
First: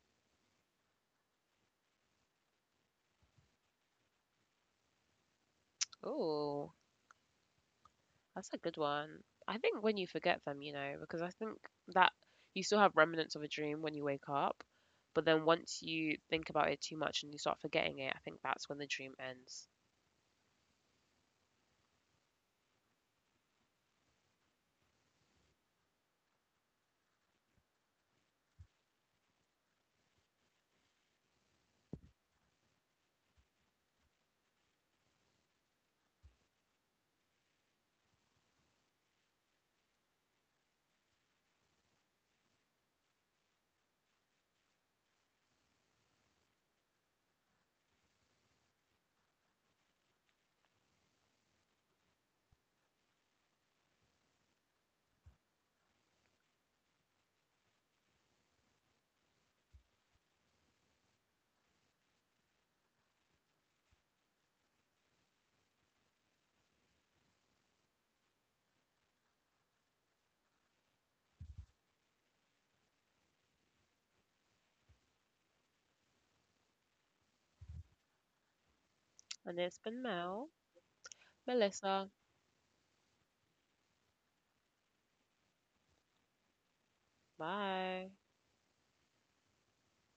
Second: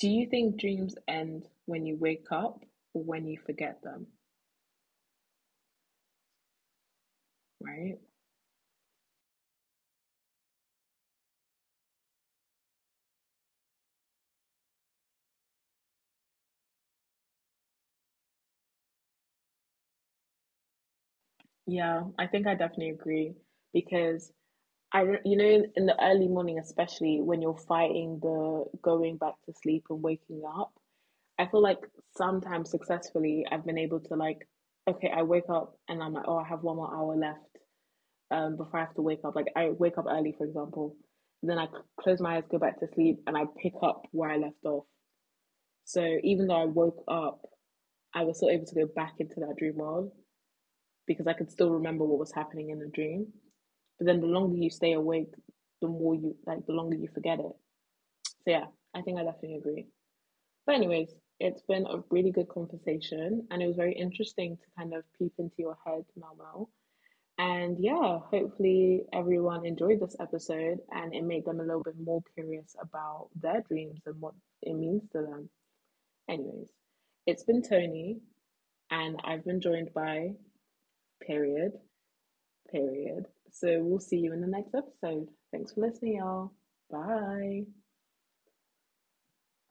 S1: do you think dreams end when you wake up or when you forget them?
S2: Oh.
S1: Right?
S2: That's a good one. I think when you forget them, because I think that you still have remnants of a dream when you wake up, but then once you think about it too much and you start forgetting it, I think that's when the dream ends.
S1: Yeah, I think I definitely agree because I you know in the early morning especially when you're fighting the going back to sleep and waking up I feel like sometimes successfully I've been able to like okay I wake up and I'm like oh I have one more hour left before I have to wake up, like I wake up early for example, and then I close my eyes, go back to sleep, and I pick up where I left off. So even though I woke up, I was still able to go back into that dream world because I could still remember what was happening in the dream. But then the longer you stay awake, the longer you forget it. So yeah, I think I definitely agree. But anyways, it's been a really good conversation, and it was very interesting to kind of peep into your head, Mel Mel. And yeah, hopefully everyone enjoyed this episode and it made them a little bit more curious about their dreams and what it means to them. Anyways, it's been Tony, and I've
S2: And
S1: been
S2: it's
S1: joined
S2: been
S1: by
S2: Mel,
S1: Period.
S2: Melissa.
S1: Period. So we'll see you in the next episode. Thanks for listening, y'all. Bye.
S2: Bye.